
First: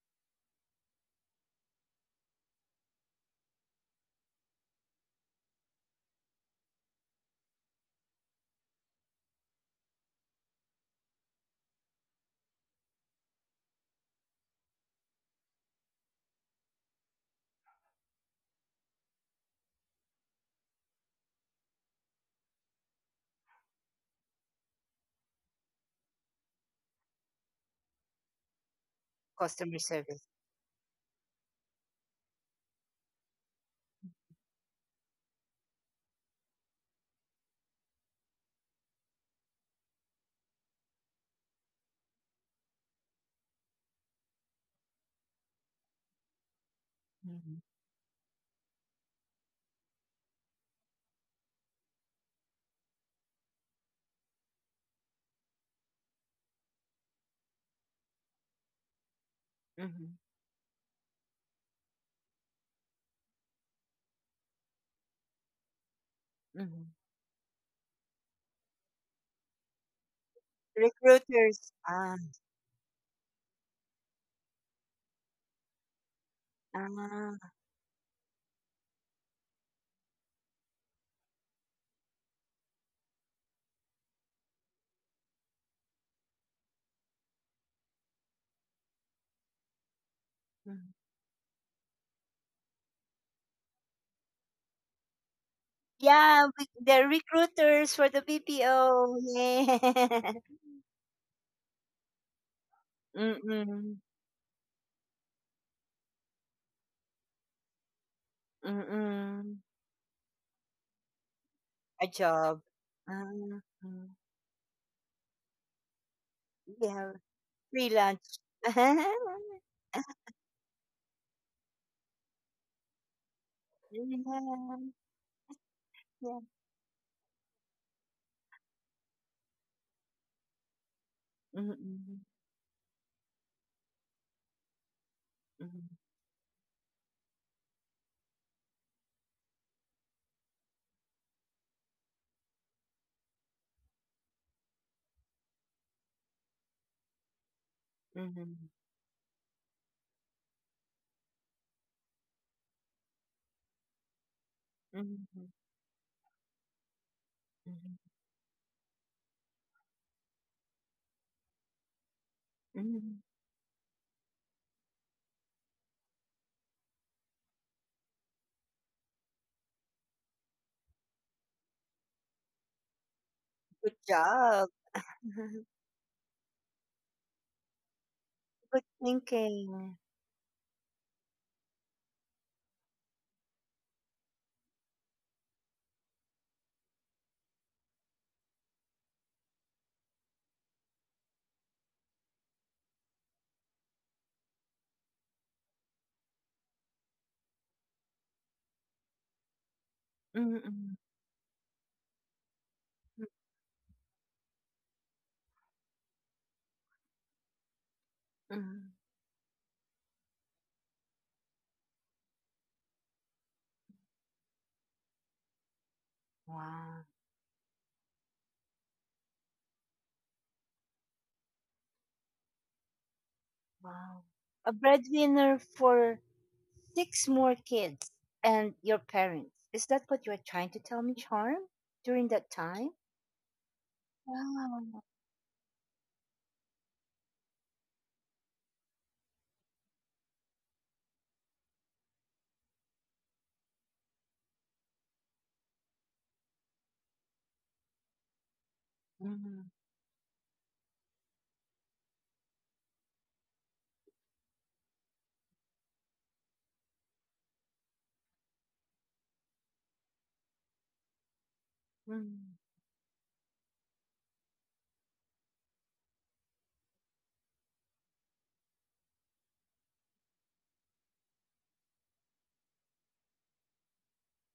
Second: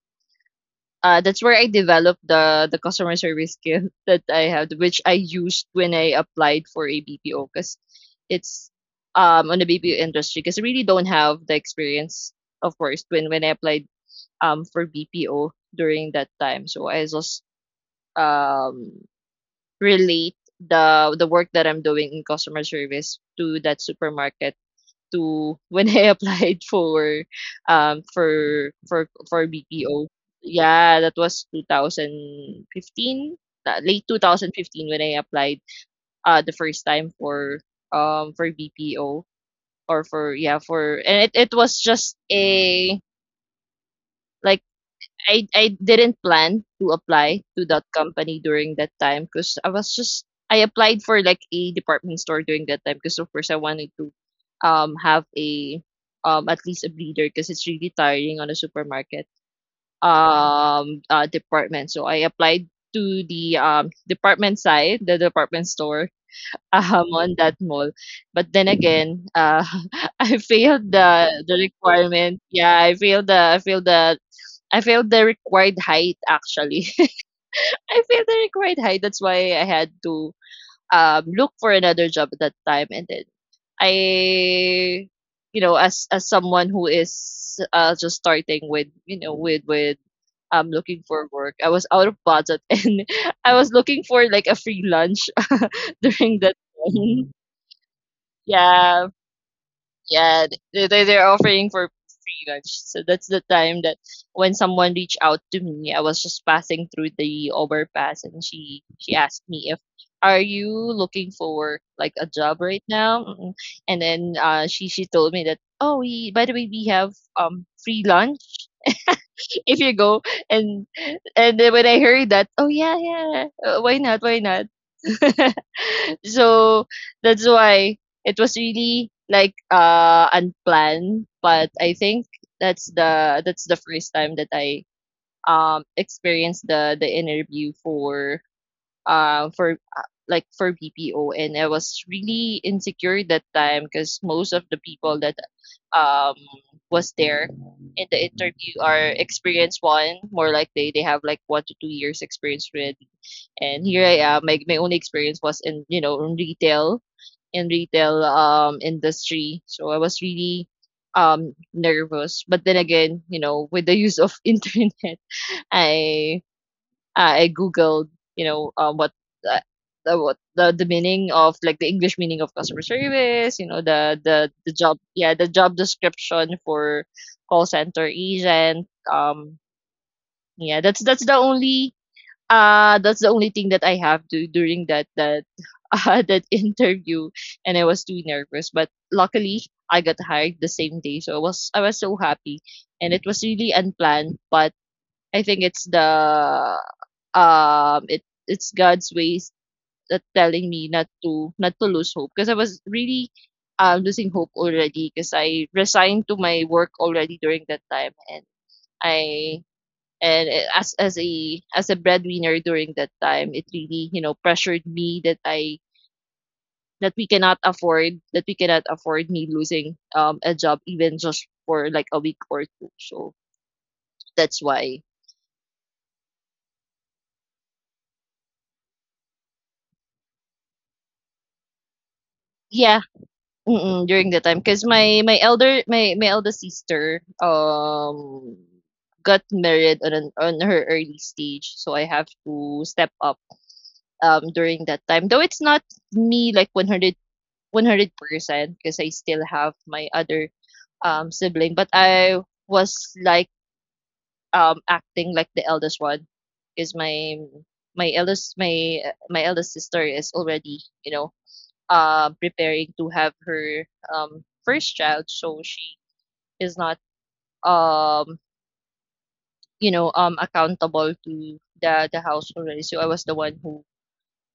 Speaker 2: that's where I developed the customer service skill that I have, which I used when I applied for a BPO. Because it's on the BPO industry, because I really don't have the experience, of course, when I applied for BPO during that time. So I just um relate the work that I'm doing in customer service to that supermarket, to when I applied for
Speaker 1: customer
Speaker 2: BPO.
Speaker 1: service.
Speaker 2: Yeah, that was 2015, late 2015 when I applied the first time for BPO. Or for, yeah, for, and it was just a, like, I didn't plan to apply
Speaker 1: Mhm,
Speaker 2: to that company during that time, because I was just, I applied for like a department store during that time, because of course I wanted to have a, at least a bleeder, because it's really tiring on a supermarket
Speaker 1: mhm,
Speaker 2: department. So I applied to the department side, the department store
Speaker 1: mhm,
Speaker 2: on that mall. But then again, I failed the
Speaker 1: recruiters. Ah.
Speaker 2: requirement. Yeah, I failed the, I failed the, I failed the required height, actually. I failed the required height. That's why I had to, look for another job at that time. And then I, as someone who is, just starting with, you know, with looking
Speaker 1: Ah.
Speaker 2: for work, I was out of budget and I was looking for like a free lunch during
Speaker 1: Yeah,
Speaker 2: that
Speaker 1: we- the
Speaker 2: time.
Speaker 1: recruiters for the
Speaker 2: Yeah.
Speaker 1: BPO. Yeah.
Speaker 2: Yeah, they're offering for free lunch. So that's the time that
Speaker 1: Mm-mm.
Speaker 2: when someone reached out to me. I was just passing through the overpass, and she asked
Speaker 1: Mm-mm.
Speaker 2: me, if are you looking for
Speaker 1: A
Speaker 2: like a job
Speaker 1: job.
Speaker 2: right now?
Speaker 1: Uh,
Speaker 2: And
Speaker 1: mm,
Speaker 2: then she told me that, oh, we, by the way, we
Speaker 1: Yeah,
Speaker 2: have free
Speaker 1: freelance.
Speaker 2: lunch
Speaker 1: Yeah,
Speaker 2: if you go. and and then when I heard that, oh yeah, yeah, why not, why not.
Speaker 1: yeah.
Speaker 2: So that's why it was really like unplanned, but I
Speaker 1: Mm-mm,
Speaker 2: think that's the, that's the first time that I
Speaker 1: mm,
Speaker 2: experienced the interview for like for BPO. And I was really insecure that time, because most of the people that um was there in the
Speaker 1: mhm,
Speaker 2: interview are experienced one, more like they have like 1 to 2 years experience already, and here I am. My only experience
Speaker 1: mhm,
Speaker 2: was in, you know, in retail, in
Speaker 1: mhm,
Speaker 2: retail industry, so I was really nervous. But then again,
Speaker 1: mhm,
Speaker 2: you know, with the use of internet, i I googled, you know, what, uh, the what the meaning of, like, the English meaning of customer service. You know,
Speaker 1: good
Speaker 2: the the
Speaker 1: job.
Speaker 2: the job, yeah, the job description for call center
Speaker 1: Good
Speaker 2: agent.
Speaker 1: thinking.
Speaker 2: Yeah, that's the only, that's the only thing that I have to during that, that that interview, and I was too nervous. But luckily, I got hired the same day, so I was, I was so happy, and it was really unplanned. But I think it's the, it, it's God's ways that telling me
Speaker 1: Mhm,
Speaker 2: not to, not to lose hope, because I was really, losing hope already, because I resigned to my work already during that time. And
Speaker 1: mhm.
Speaker 2: I as a, as a breadwinner during that time, it really, you know, pressured me that I,
Speaker 1: Wow.
Speaker 2: that we cannot afford, that we cannot afford me losing a job, even just for like a week or two. So
Speaker 1: Wow.
Speaker 2: that's
Speaker 1: A
Speaker 2: why,
Speaker 1: breadwinner for six more kids and your parents. Is that what you are trying to tell me, Charm? During that time?
Speaker 2: yeah. Mm, during the time, because
Speaker 1: Wow.
Speaker 2: my elder, my eldest sister, got married on an, on her early stage, so I have to step up, during that time. Though it's not me like one hundred, one hundred percent, because I still
Speaker 1: Mm-hmm.
Speaker 2: have my other, sibling. But I was like, acting like the eldest one, because my eldest, my, my eldest sister is already, you know,
Speaker 1: Mm-hmm.
Speaker 2: preparing to have her first child, so she is not, um, accountable to the house already. So I was the one who,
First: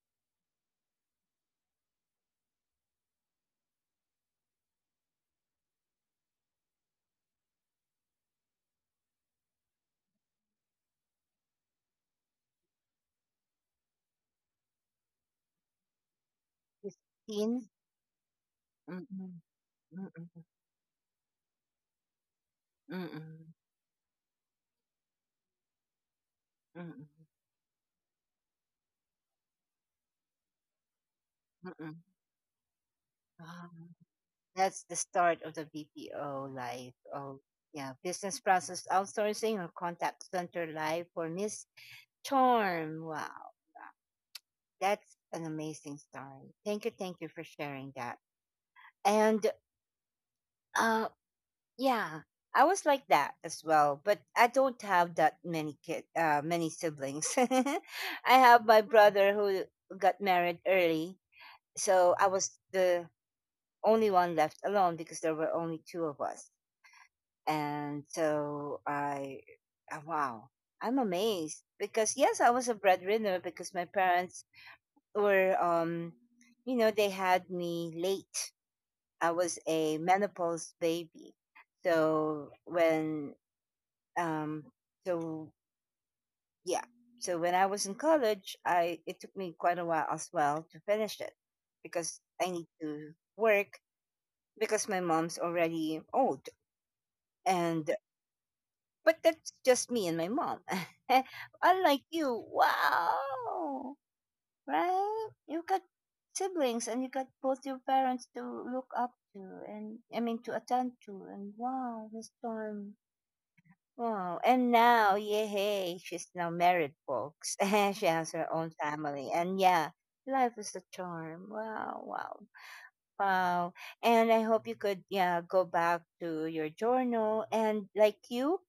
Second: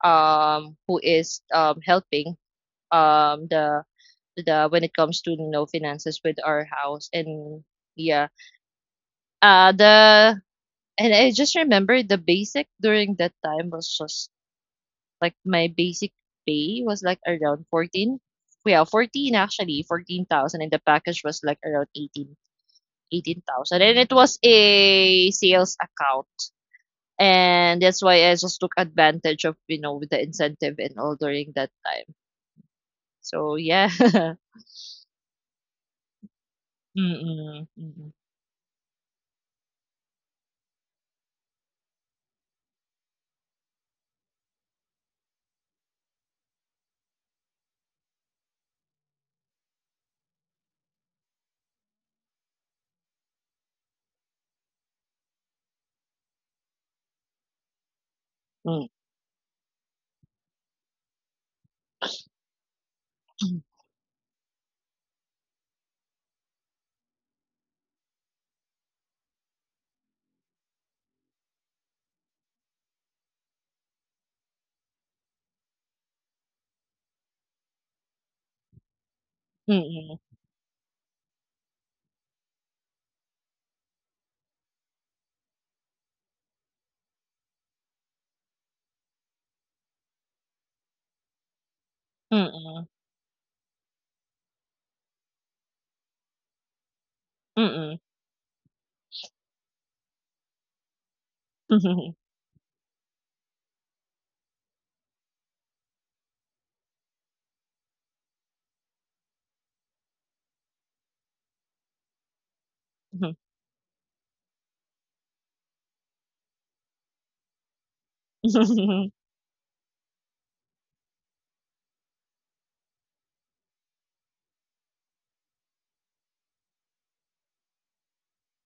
Speaker 2: who is, helping, um, the the when it comes to, you know, finances with our house. And yeah, the and I just remember, the basic during that time was just like, my basic pay was like around
Speaker 1: 15?
Speaker 2: 14, yeah, 14,
Speaker 1: Mm-mm.
Speaker 2: actually
Speaker 1: Mm-mm.
Speaker 2: 14,000, and the package was like around 18, eighteen
Speaker 1: Mm-mm.
Speaker 2: thousand. And it was a sales account,
Speaker 1: Mm-mm.
Speaker 2: and that's why I just took advantage of, you know, with the incentive and all during that
Speaker 1: Mm-mm.
Speaker 2: time. So
Speaker 1: Wow.
Speaker 2: yeah.
Speaker 1: That's the start of the BPO life. Oh,
Speaker 2: Mm-mm,
Speaker 1: yeah.
Speaker 2: mm-mm,
Speaker 1: Business process outsourcing or contact center life for Miss Charm. Wow. That's an amazing story. Thank you. Thank you for sharing that. And uh, yeah, I was like that as well, but I don't have that many many siblings. I have my brother who got married early, so I was the only one left alone because there were only two of us. And so I, wow, I'm amazed, because yes, I was a breadwinner because my parents were, you know, they had me late. I was a
Speaker 2: mm,
Speaker 1: menopause baby. So when Um, so yeah. So when I was in college, I it took me quite a while as well to finish it because I need
Speaker 2: mm,
Speaker 1: to work because my mom's already old. And
Speaker 2: mm-mm,
Speaker 1: But that's just me and my mom.
Speaker 2: mm-mm,
Speaker 1: Unlike
Speaker 2: mm-mm,
Speaker 1: you, wow, right? You got siblings and you got both your parents to look up to, and I mean to attend to. And wow, this time, wow. And now, yay, she's now married, folks. And she has her own
Speaker 2: mm-mm,
Speaker 1: family. And yeah, life is a charm. Wow, wow, wow. And I hope you could, yeah, go back to your journal. And like you,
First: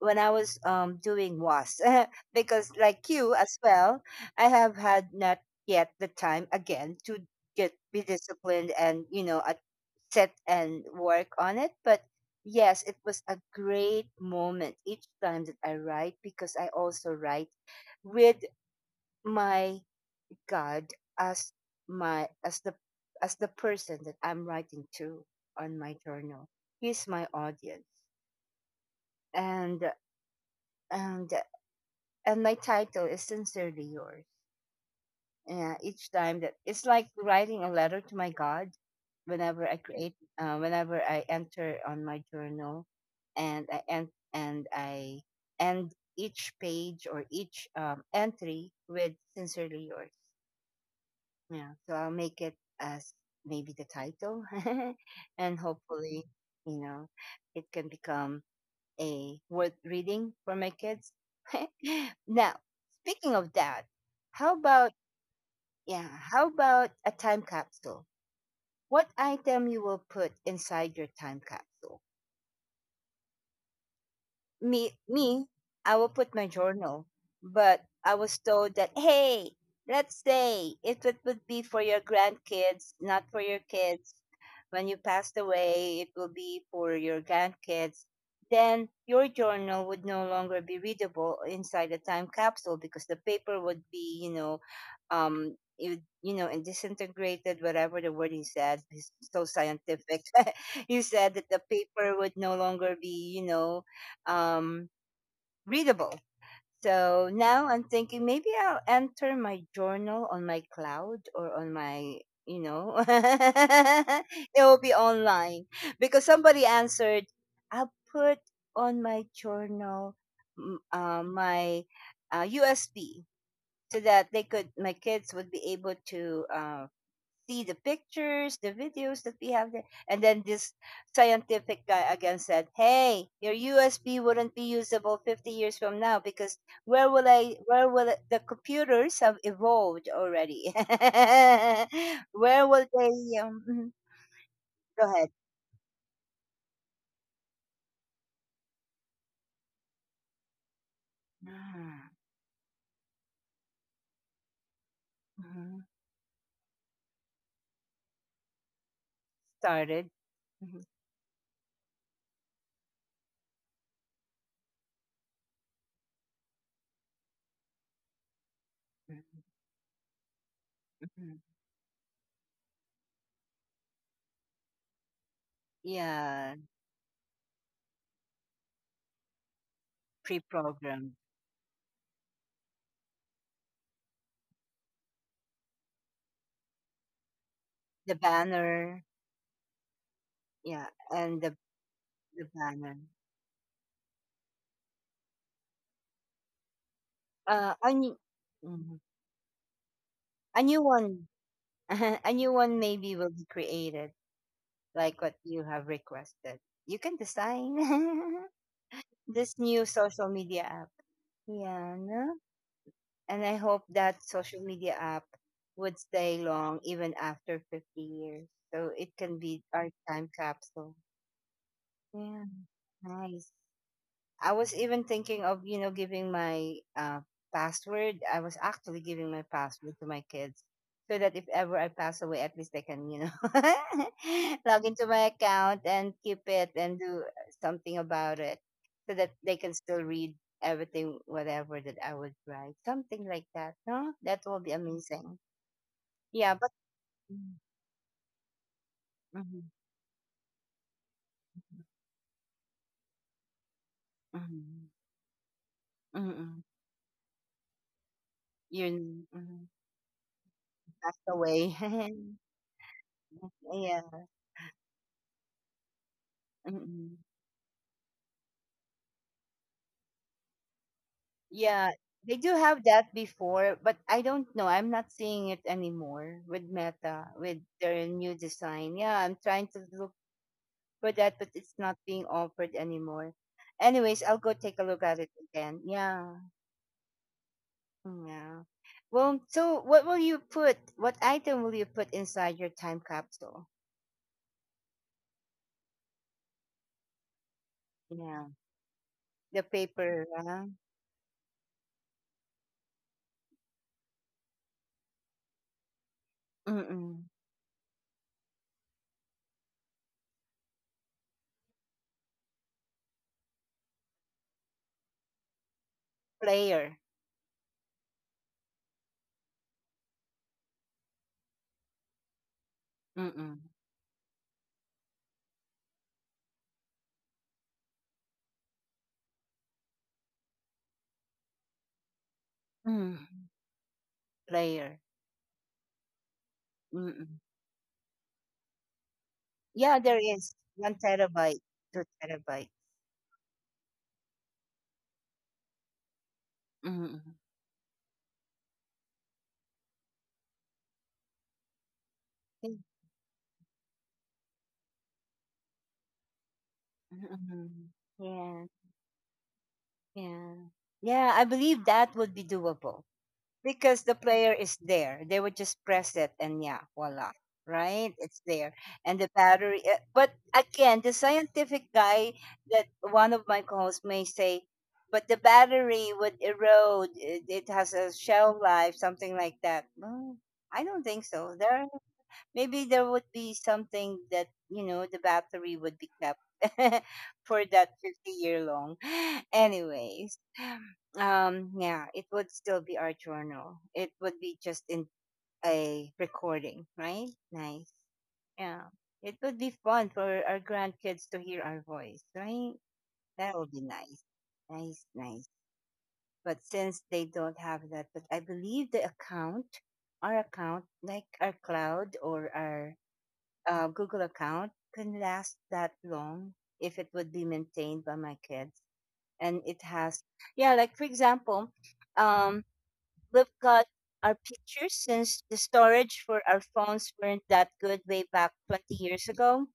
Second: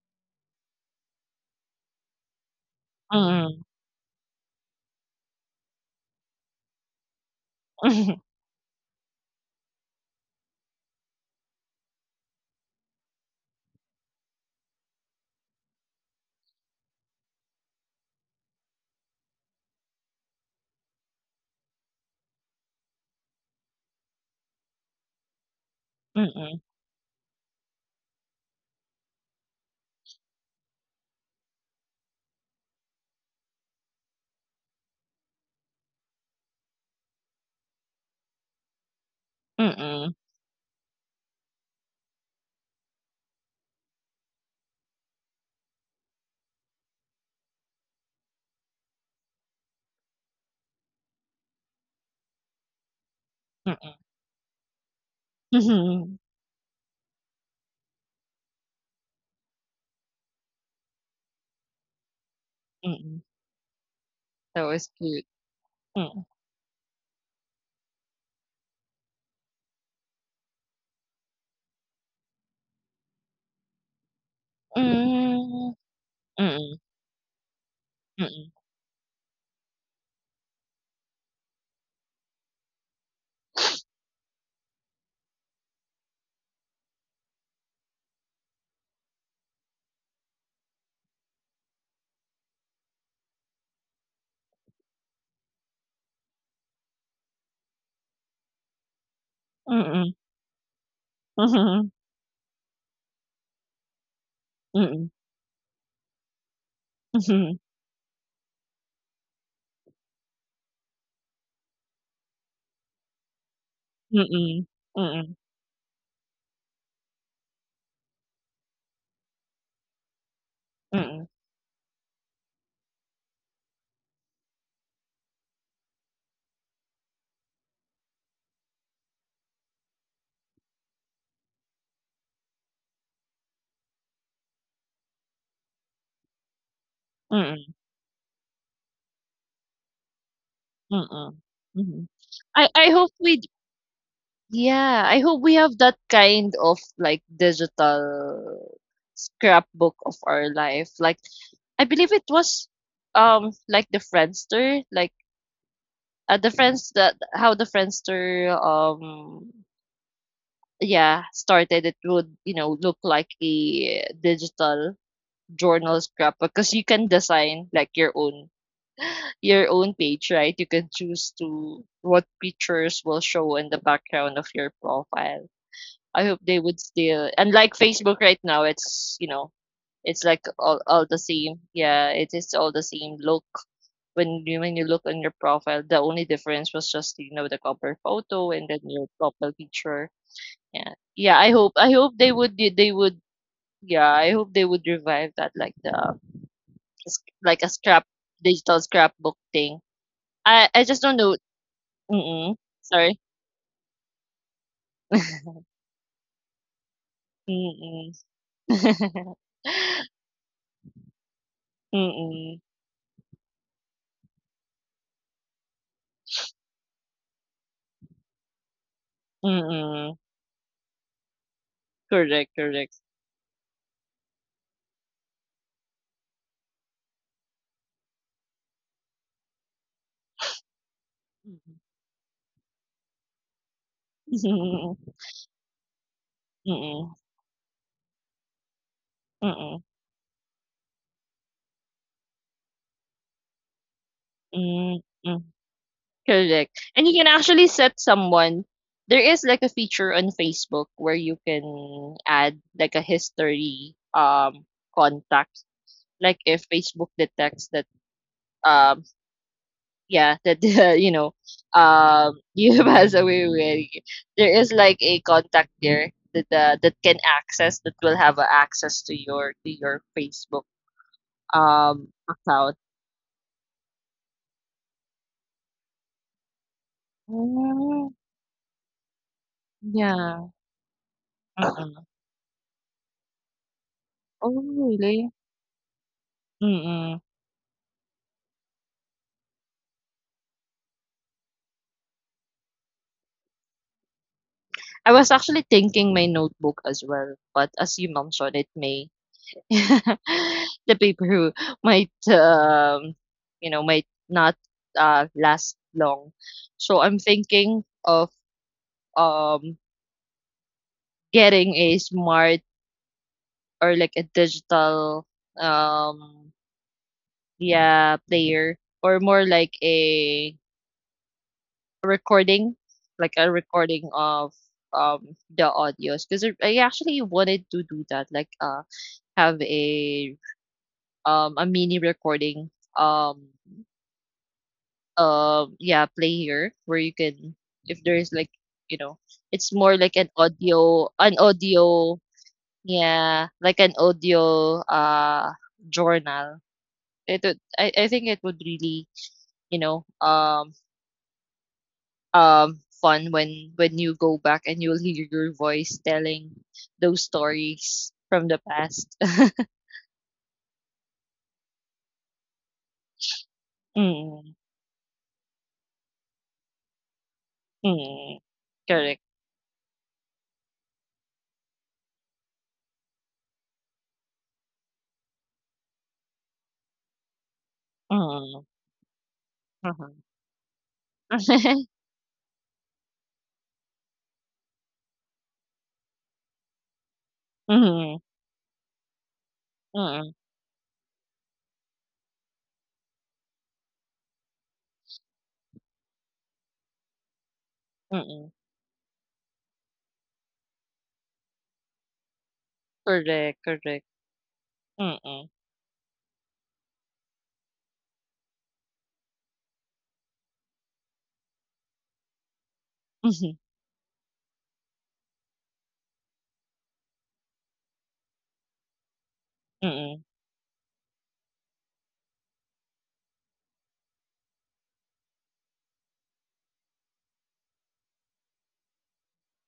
Speaker 1: when I was doing was, because like you as
Speaker 2: mm-mm,
Speaker 1: well, I have had not yet the time again to get be disciplined and, you know, sit and work on it. But yes, it was a great moment each time that I write, because I also write with my God as my as the, as the person that I'm writing to on my journal.
Speaker 2: mm-mm,
Speaker 1: He's my audience, and and and my title is Sincerely Yours. Yeah, each time that it's like writing a letter to my God whenever I create, whenever I enter on my journal, and I and I end each page or each entry with "Sincerely Yours." Yeah, so I'll make it as maybe the
Speaker 2: mm-mm,
Speaker 1: title, and
Speaker 2: mm-mm.
Speaker 1: hopefully, you know, it can become a worth reading for my kids. Now, speaking of that, how
Speaker 2: That was
Speaker 1: about,
Speaker 2: cute.
Speaker 1: yeah, how about a time capsule? What item you will put inside your time capsule?
Speaker 2: Hmm,
Speaker 1: Me,
Speaker 2: mm,
Speaker 1: I will put my
Speaker 2: mm,
Speaker 1: journal. But I was
Speaker 2: mm,
Speaker 1: told that, hey, let's say if it would be for your grandkids, not for your kids, when you passed away it will be for your grandkids, then your journal would no longer be readable inside the time capsule because the paper would be and disintegrated, whatever the word he said. He's so
Speaker 2: mhm,
Speaker 1: scientific. He said that the
Speaker 2: mm,
Speaker 1: paper would no longer be um,
Speaker 2: mhm,
Speaker 1: readable. So
Speaker 2: mm,
Speaker 1: now I'm thinking maybe I'll enter my journal on my cloud or on my, it
Speaker 2: mm,
Speaker 1: will be online because somebody answered, I'll put on my journal
Speaker 2: mm,
Speaker 1: my USB so that they could, my kids would be able to see the pictures, the videos that we have there. And then this scientific guy again said, "Hey, your USB wouldn't be usable 50 years from now because where will I?
Speaker 2: mm,
Speaker 1: The computers have evolved already?
Speaker 2: mm, mhm.
Speaker 1: Where will
Speaker 2: I hope
Speaker 1: they?"
Speaker 2: we d-
Speaker 1: Mhm.
Speaker 2: Yeah,
Speaker 1: Go
Speaker 2: I
Speaker 1: ahead.
Speaker 2: hope we have that kind of like digital scrapbook of our life. Like, I
Speaker 1: Ah,
Speaker 2: believe it was, like the Friendster, like,
Speaker 1: mhm.
Speaker 2: the friends that, how the Friendster
Speaker 1: Started. Mhm,
Speaker 2: yeah started. It would, you know, look like a digital journal scrap, because you can design like your own,
Speaker 1: mhm,
Speaker 2: your own page, right? You can choose
Speaker 1: mhm.
Speaker 2: to what pictures will show in the background of your profile. I hope
Speaker 1: Yeah,
Speaker 2: they would still. And like Facebook right now, it's, you know, it's like all
Speaker 1: pre-programmed
Speaker 2: the same. Yeah, it is all the same look when you, when you look on your profile. The only difference was just, you know, the cover
Speaker 1: the
Speaker 2: photo, and then
Speaker 1: banner.
Speaker 2: your profile picture.
Speaker 1: Yeah,
Speaker 2: Yeah, yeah,
Speaker 1: and
Speaker 2: I hope, I hope they
Speaker 1: the
Speaker 2: would, they
Speaker 1: banner.
Speaker 2: would, yeah, I hope they would revive that, like the, like a
Speaker 1: A
Speaker 2: scrap,
Speaker 1: new,
Speaker 2: digital
Speaker 1: mhm.
Speaker 2: scrapbook thing.
Speaker 1: A
Speaker 2: I
Speaker 1: new
Speaker 2: I just don't
Speaker 1: one.
Speaker 2: know.
Speaker 1: A new
Speaker 2: Mm-mm.
Speaker 1: one maybe
Speaker 2: Sorry.
Speaker 1: will be created, like what you have requested. You can design
Speaker 2: Mm-mm.
Speaker 1: this new social media app. Yeah, no?
Speaker 2: Mm-mm.
Speaker 1: And I hope that social media app would stay long even after 50 years. So it can be our
Speaker 2: Mm-mm.
Speaker 1: time capsule. Yeah,
Speaker 2: Correct, correct.
Speaker 1: nice. I was even thinking of, you know, giving my password. I was actually giving my password to my kids so that if ever
Speaker 2: Mm-mm.
Speaker 1: I pass away, at least they can, you know, log into my account and keep it and
Speaker 2: Mm-mm.
Speaker 1: do something about it so that they can
Speaker 2: Mm-mm.
Speaker 1: still read everything, whatever that I would write. Something like that. No, that will be amazing.
Speaker 2: Mm-mm.
Speaker 1: Yeah, but
Speaker 2: Correct. And you can
Speaker 1: mm-hmm,
Speaker 2: actually set someone. There is like a feature on Facebook where you can add like a history
Speaker 1: mm-hmm,
Speaker 2: contact. Like,
Speaker 1: mm-hmm,
Speaker 2: if Facebook detects that,
Speaker 1: you
Speaker 2: um
Speaker 1: mm-hmm,
Speaker 2: yeah, that, you
Speaker 1: passed
Speaker 2: know,
Speaker 1: away.
Speaker 2: you pass away
Speaker 1: Yeah.
Speaker 2: already, there is like a contact there that, that
Speaker 1: Mm-hmm.
Speaker 2: can access, that will have, access to your, to your Facebook
Speaker 1: Yeah, they do
Speaker 2: account.
Speaker 1: have that before, but I don't know. I'm not seeing it anymore with Meta, with their
Speaker 2: Oh,
Speaker 1: new design. Yeah, I'm trying to look
Speaker 2: yeah.
Speaker 1: for that, but it's not
Speaker 2: Mm.
Speaker 1: being offered anymore. Anyways, I'll go
Speaker 2: Oh,
Speaker 1: take a look at it
Speaker 2: really?
Speaker 1: again. Yeah,
Speaker 2: Mm-mm.
Speaker 1: yeah. Well, so what will you put? What item will you put inside your time capsule?
Speaker 2: I was actually thinking my notebook as well, but as you
Speaker 1: Yeah,
Speaker 2: mentioned, it may,
Speaker 1: the paper, huh?
Speaker 2: the paper, who might, you know, might not, last long. So I'm
Speaker 1: Mm-mm.
Speaker 2: thinking, um getting a smart, or like a digital, um
Speaker 1: Player.
Speaker 2: yeah, player, or more like a recording, like a
Speaker 1: Mm-mm.
Speaker 2: recording of, the audios, because I actually wanted to do that, like, have a, a mini recording,
Speaker 1: Mm.
Speaker 2: um
Speaker 1: Player.
Speaker 2: yeah, player, where you
Speaker 1: Mm-mm.
Speaker 2: can, if there's like, you know, it's
Speaker 1: Yeah,
Speaker 2: more like
Speaker 1: there
Speaker 2: an
Speaker 1: is 1
Speaker 2: audio, an
Speaker 1: terabyte, 2
Speaker 2: audio.
Speaker 1: terabyte.
Speaker 2: Yeah, like an audio, journal.
Speaker 1: Mm.
Speaker 2: It would, I think it would really, you know,
Speaker 1: Yeah.
Speaker 2: fun when you go back and you'll hear your voice telling those
Speaker 1: Mm.
Speaker 2: stories from the
Speaker 1: Yeah,
Speaker 2: past.
Speaker 1: yeah. Yeah, I believe that would be doable because the
Speaker 2: Mm,
Speaker 1: player is there. They would just press it and, yeah, voila, right?
Speaker 2: mm,
Speaker 1: It's there.
Speaker 2: correct.
Speaker 1: And the battery, but again, the scientific guy that one of my co hosts may say, but the battery would erode. It has a shelf
Speaker 2: Mm,
Speaker 1: life, something like that.
Speaker 2: mhm.
Speaker 1: No, I don't think so. There maybe there would be something that, you know, the battery would be kept for that
Speaker 2: Mhm,
Speaker 1: 50-year long.
Speaker 2: mm,
Speaker 1: Anyways, yeah, it would still be our journal, it would be just in a recording, right? Nice.
Speaker 2: mm.
Speaker 1: Yeah, it would be fun for our grandkids to hear our voice, right? That
Speaker 2: Correct,
Speaker 1: would be
Speaker 2: correct.
Speaker 1: nice. Nice,
Speaker 2: Mm-mm.
Speaker 1: nice. But since they don't have that, but I believe the account, our account like our cloud or our
Speaker 2: Mm-mm.
Speaker 1: Google account, can last that long if it would be maintained by my kids. And it
Speaker 2: Mm-mm.
Speaker 1: has, yeah, like for example, um, we've got our pictures since the storage for our phones weren't that good way back 20 years ago.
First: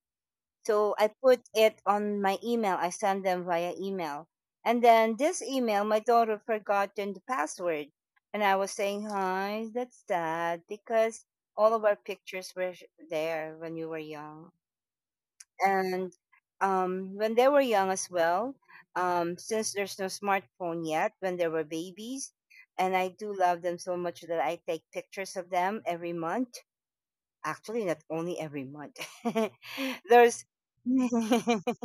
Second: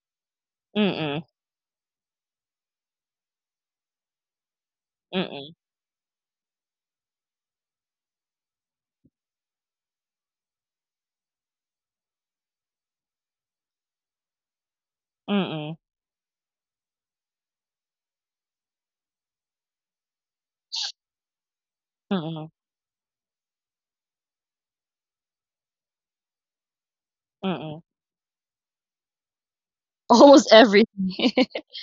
Speaker 1: So I
Speaker 2: Mm-mm.
Speaker 1: put it on my email. I send them via email. And then this
Speaker 2: Mm-mm.
Speaker 1: email, my daughter forgotten the password. And I was saying, hi, that's sad because all of our pictures were there when you were young
Speaker 2: Mm-mm.
Speaker 1: and when they were young as well, since there's no smartphone yet, when they were babies,
Speaker 2: Mm-mm.
Speaker 1: and I do love them so much that I take pictures of them every month. Actually,
Speaker 2: Mm-mm.
Speaker 1: not only every month. There's
Speaker 2: Almost everything.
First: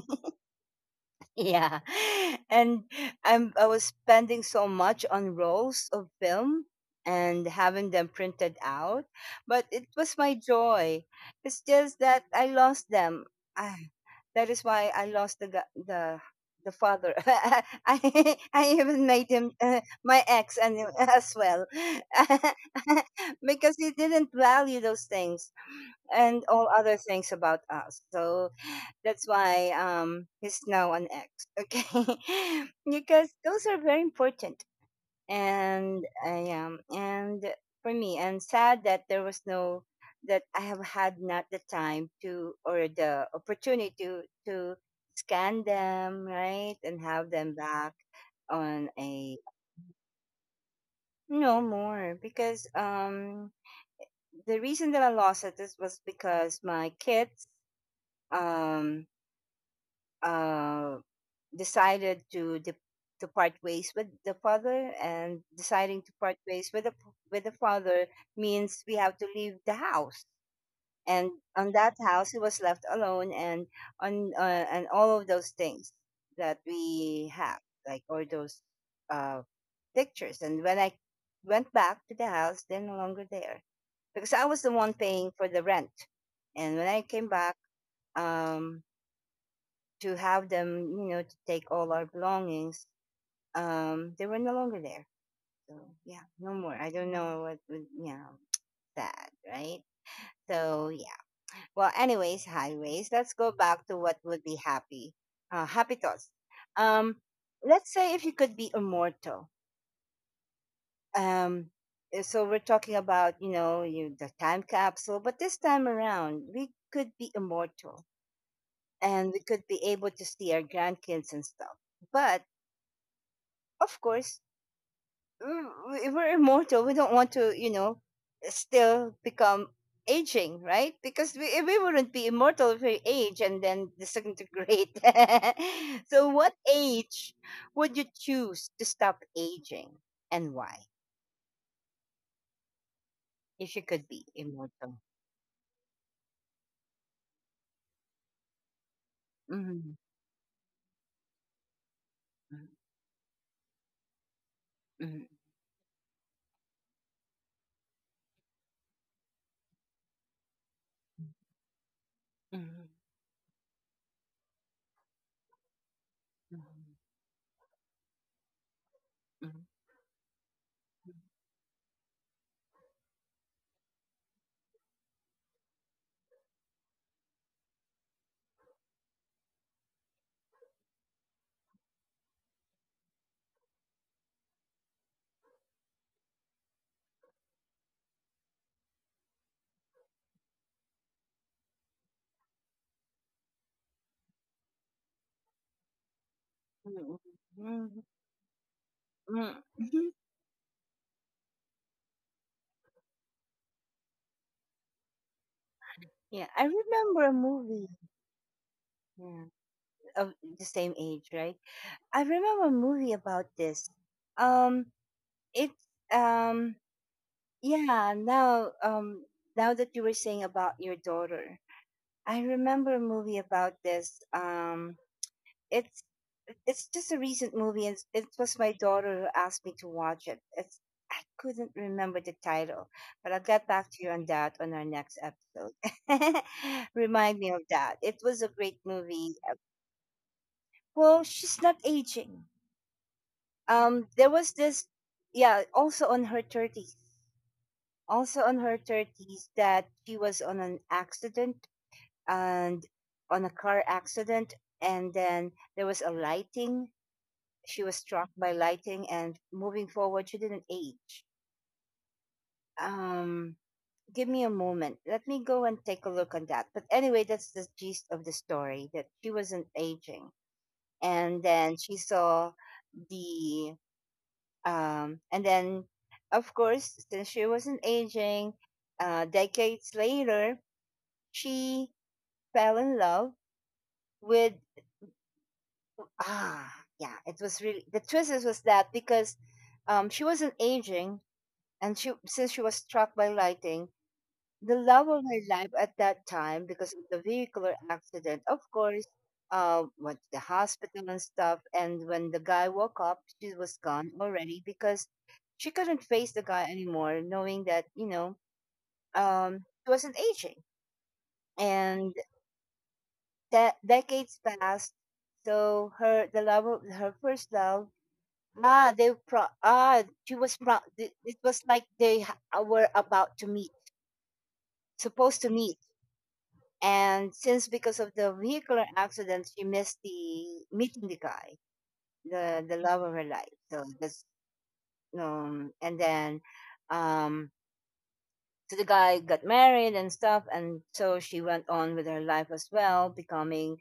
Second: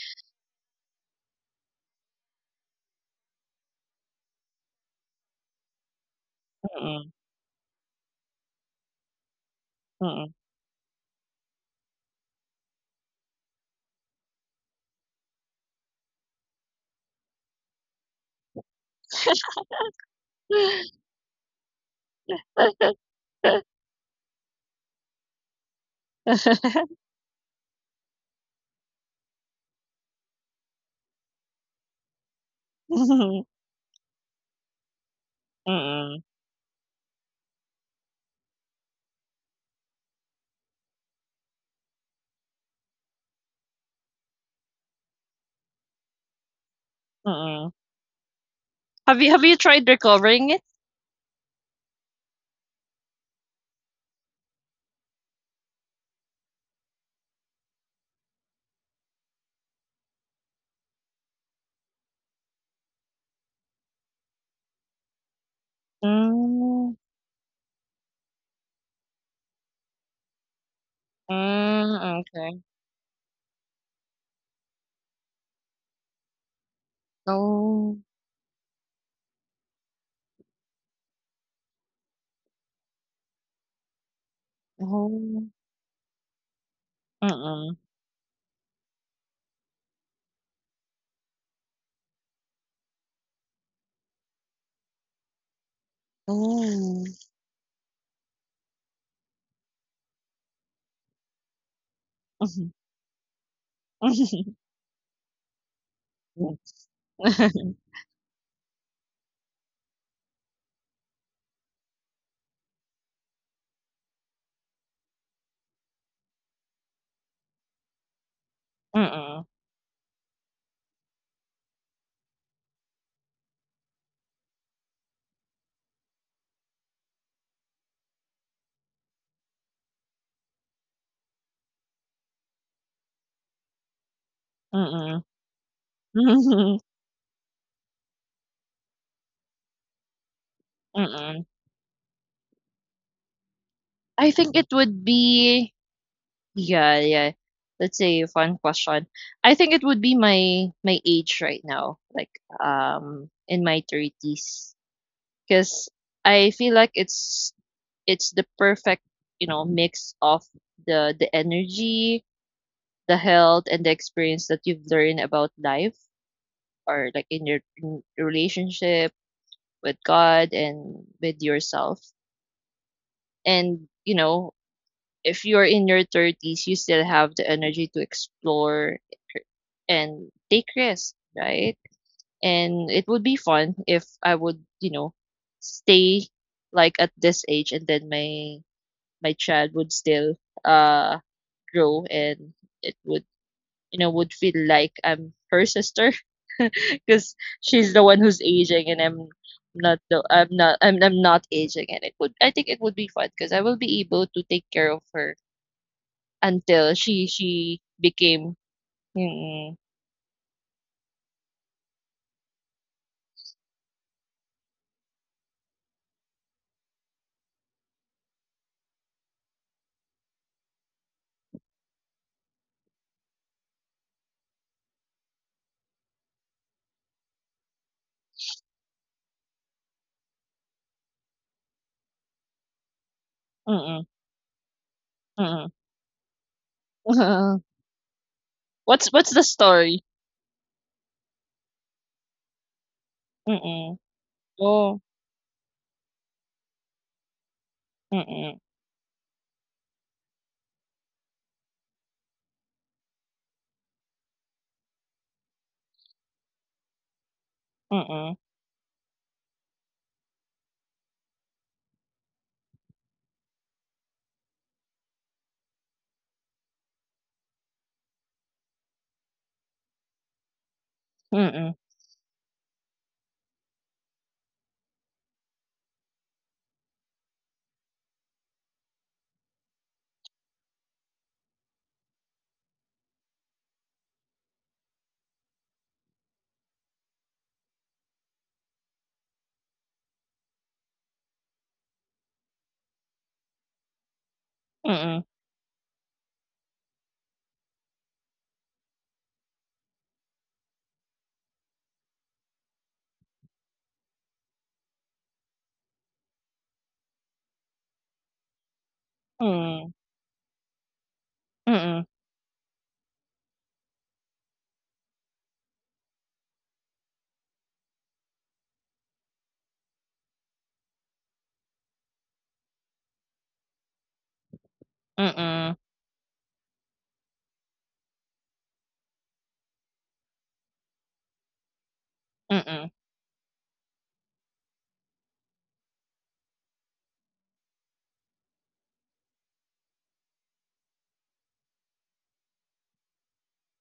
Speaker 1: yeah. And I was spending so much on rolls of film
Speaker 2: Mm-mm.
Speaker 1: and having them printed out, but it was my joy. It's just that I lost them. I, that is why I lost the father. I even made him my ex and him
Speaker 2: Mm-mm.
Speaker 1: as well.
Speaker 2: Mm,
Speaker 1: Because he didn't value those things and all other things about us. So that's why he's now an ex. Okay, because those are very important. And I and for me and sad that there was no that I have had not the time to or the opportunity to scan them, right, and have them
Speaker 2: mm.
Speaker 1: back on
Speaker 2: Have you,
Speaker 1: a
Speaker 2: have you tried recovering it?
Speaker 1: no more because the reason that I lost it is was because my kids um uh, decided to to part ways with the father, and deciding to part ways
Speaker 2: Mm,
Speaker 1: with the father means we have to leave the house. And on that
Speaker 2: mm,
Speaker 1: house, he
Speaker 2: okay.
Speaker 1: was left alone, and on and all of those things that we have,
Speaker 2: Oh,
Speaker 1: like all those uh, pictures. And when I went back to the house, they're no longer there because I was the one paying
Speaker 2: oh,
Speaker 1: for the rent. And when I came back,
Speaker 2: mm-mm.
Speaker 1: um, to have them, you know, to take all our belongings, they were no longer there. So yeah, no more. I
Speaker 2: Oh.
Speaker 1: don't know what, would you know, sad, right? So yeah. Well, anyways,
Speaker 2: Mhm,
Speaker 1: highways. Let's go back to what would
Speaker 2: mhm.
Speaker 1: be happy, happy thoughts. Um, let's say if you could be immortal. Um, so we're talking about, you know, you the time capsule, but this time around we could be immortal and we
Speaker 2: Mm-mm.
Speaker 1: could be able to see our grandkids and stuff. But of course, mm, we're immortal. We don't want to, you know, still become aging, right? Because we wouldn't be immortal if we age and then disintegrate. So, what
Speaker 2: Mm-mm.
Speaker 1: age would you choose to stop aging and why?
Speaker 2: Mm-mm.
Speaker 1: If you could be
Speaker 2: I think it
Speaker 1: immortal.
Speaker 2: would be, yeah, yeah. Let's say a fun question. I think it
Speaker 1: Mm-hmm.
Speaker 2: would be my, my age right now, like in my 30s.
Speaker 1: Mm-hmm.
Speaker 2: Because I feel like it's the perfect, you know, mix of the energy,
Speaker 1: Mm-hmm.
Speaker 2: the health, and the experience that you've learned about life, or like in your, in your relationship
Speaker 1: Mm-hmm. Mm-hmm.
Speaker 2: with God and with yourself. And you know, if you're in your thirties, you still have the energy to explore and take risks, right? And it would be fun if I would, you know, stay like at this age, and then my child would still, uh grow, and it would, you know, would feel like I'm her sister,
Speaker 1: Mm-hmm. Mm-hmm. Mm-hmm. Mm-hmm.
Speaker 2: because
Speaker 1: Mm-hmm. Mm-hmm.
Speaker 2: she's the
Speaker 1: Mm-hmm.
Speaker 2: one who's aging, and I'm not
Speaker 1: Mm-hmm.
Speaker 2: the, I'm not, I'm, I'm not aging. And it would, I think it would be fun, because I will be able to take care of her
Speaker 1: Yeah, I
Speaker 2: until
Speaker 1: remember
Speaker 2: she
Speaker 1: a
Speaker 2: she
Speaker 1: movie,
Speaker 2: became,
Speaker 1: yeah,
Speaker 2: mm-mm,
Speaker 1: of the same age, right? I remember a movie about this. Um, it's um, yeah. Now, now that you were saying about your daughter, I remember a movie about this. It's it's just a recent movie, and it was my daughter who asked me to watch it. It's I couldn't remember the title, but I'll get back
Speaker 2: mm-mm,
Speaker 1: to you on that on our next
Speaker 2: mm-mm.
Speaker 1: episode. Remind me of that. It was a great
Speaker 2: What's
Speaker 1: movie.
Speaker 2: the story?
Speaker 1: Well, she's not aging.
Speaker 2: Mm-mm,
Speaker 1: There was this,
Speaker 2: oh,
Speaker 1: yeah, also on her 30s, also
Speaker 2: mm-mm,
Speaker 1: on her 30s, that she was on an accident and on a car accident, and then there was a lighting, she was struck
Speaker 2: mm-mm,
Speaker 1: by lighting and moving forward she didn't age. um Give me a moment, let me go and take a look on that, but anyway that's the gist of the story, that she wasn't aging. And
Speaker 2: mm-mm,
Speaker 1: then she saw the and then, of course, since she wasn't aging, decades later, she fell in love with. Ah, yeah, it was really. The twist was that because she wasn't aging, and she since she was struck by lightning, the love of
Speaker 2: mm-mm,
Speaker 1: my life at that time because of the vehicular accident. Of course, went to the hospital and stuff. And when the guy woke up, she was gone already because she couldn't face the guy anymore, knowing that, you know, she
Speaker 2: mm-mm,
Speaker 1: wasn't aging.
Speaker 2: mm-mm,
Speaker 1: And that decades passed, so her the love of her first love. Ah, they pro ah she was it was like were about to meet, supposed to
Speaker 2: mm-mm,
Speaker 1: meet. And since because of the vehicular accident, she missed the meeting the guy, the
Speaker 2: mm-mm,
Speaker 1: love of her life. So that's and then um, so the guy got married and stuff, and so she went on with her life as well, becoming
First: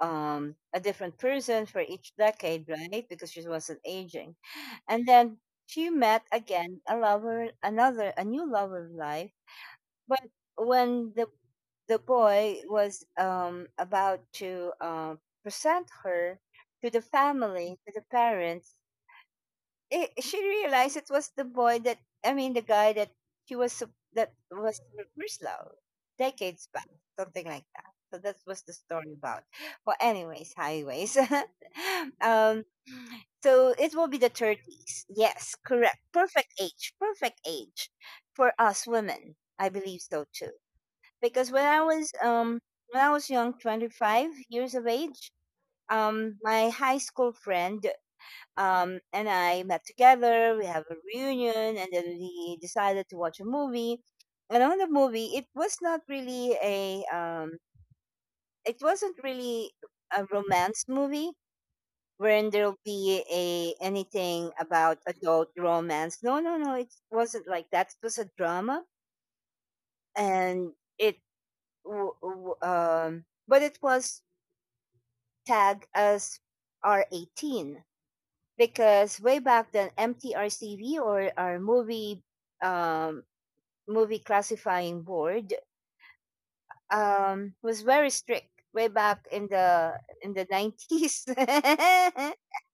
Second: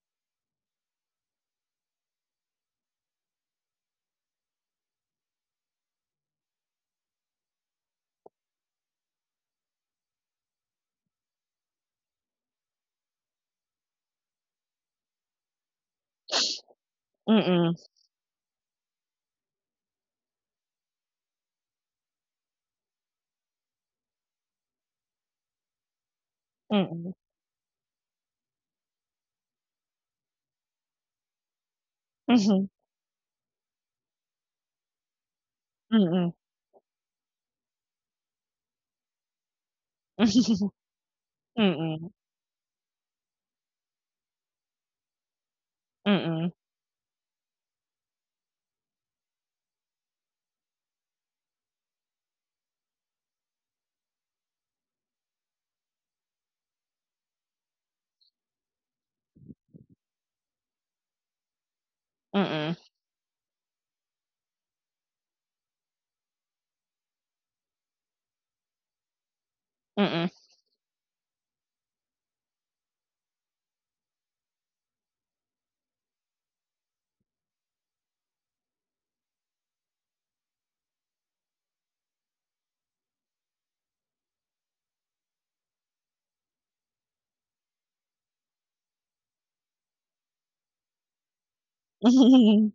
Speaker 1: a different person for each decade, right? Because she wasn't aging, and then she met again a lover, another a new lover of life, but when the boy was about to present her to the
Speaker 2: mm-mm,
Speaker 1: family, to the parents, it, she realized it was the boy that I mean the guy that that was her first love decades back,
Speaker 2: mm-mm.
Speaker 1: something like that. So that was the story about. Well, anyways, highways. um,
Speaker 2: Mhm,
Speaker 1: so it will be the 30s. Yes, correct.
Speaker 2: mm.
Speaker 1: Perfect age. Perfect age for us women. I believe so too because
Speaker 2: Mm,
Speaker 1: when I was young, 25 years of age,
Speaker 2: mm, mm,
Speaker 1: my high school friend and I met together, we have a reunion and then we decided to watch a movie. And on the movie, it was not really a it wasn't really a romance movie wherein
Speaker 2: mm,
Speaker 1: there'll be a anything about adult romance. No, no, no, it wasn't like that. It was a drama,
Speaker 2: mm.
Speaker 1: and it but it was tag as R18 because way back then, MTRCB or our movie, um, movie classifying board, was very strict way back in the 90s.
Speaker 2: Mm,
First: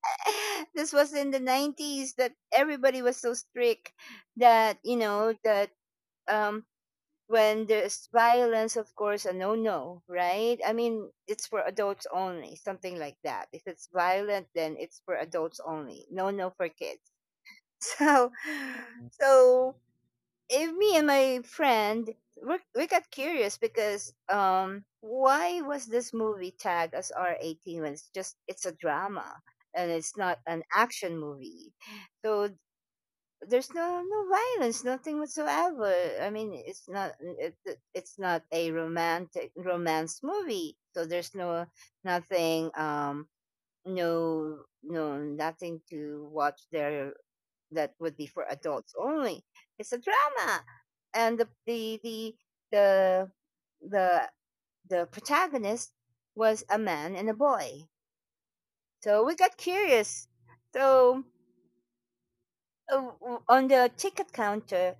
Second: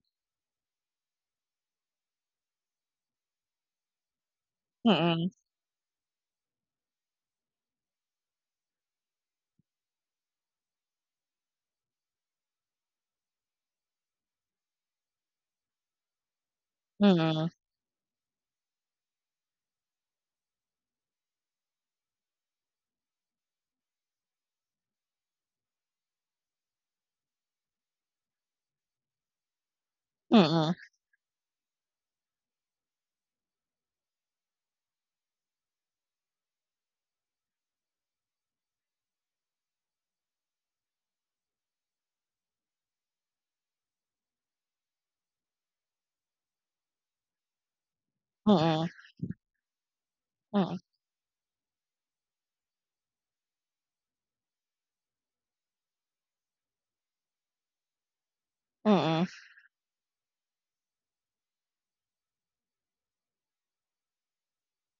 Speaker 1: This was in the 90s that everybody was so strict that you
Speaker 2: mm,
Speaker 1: know that, um, when there's violence, of course, a no no, right? I mean, it's for adults only, something like that. If it's violent, then it's for adults only, no no for kids.
Speaker 2: mm, mm,
Speaker 1: So, so if me and my friend, we got curious because why was this movie tagged as R18 when it's a drama and it's not an
Speaker 2: mm,
Speaker 1: action movie? So there's no violence, nothing whatsoever. I mean, it's not a romantic romance movie, so there's no nothing no no nothing to watch there that would be for
Speaker 2: mm,
Speaker 1: adults only. It's a drama,
Speaker 2: mm,
Speaker 1: and the the, the protagonist was a man and a boy. So
Speaker 2: mm,
Speaker 1: we got curious. So on the ticket counter,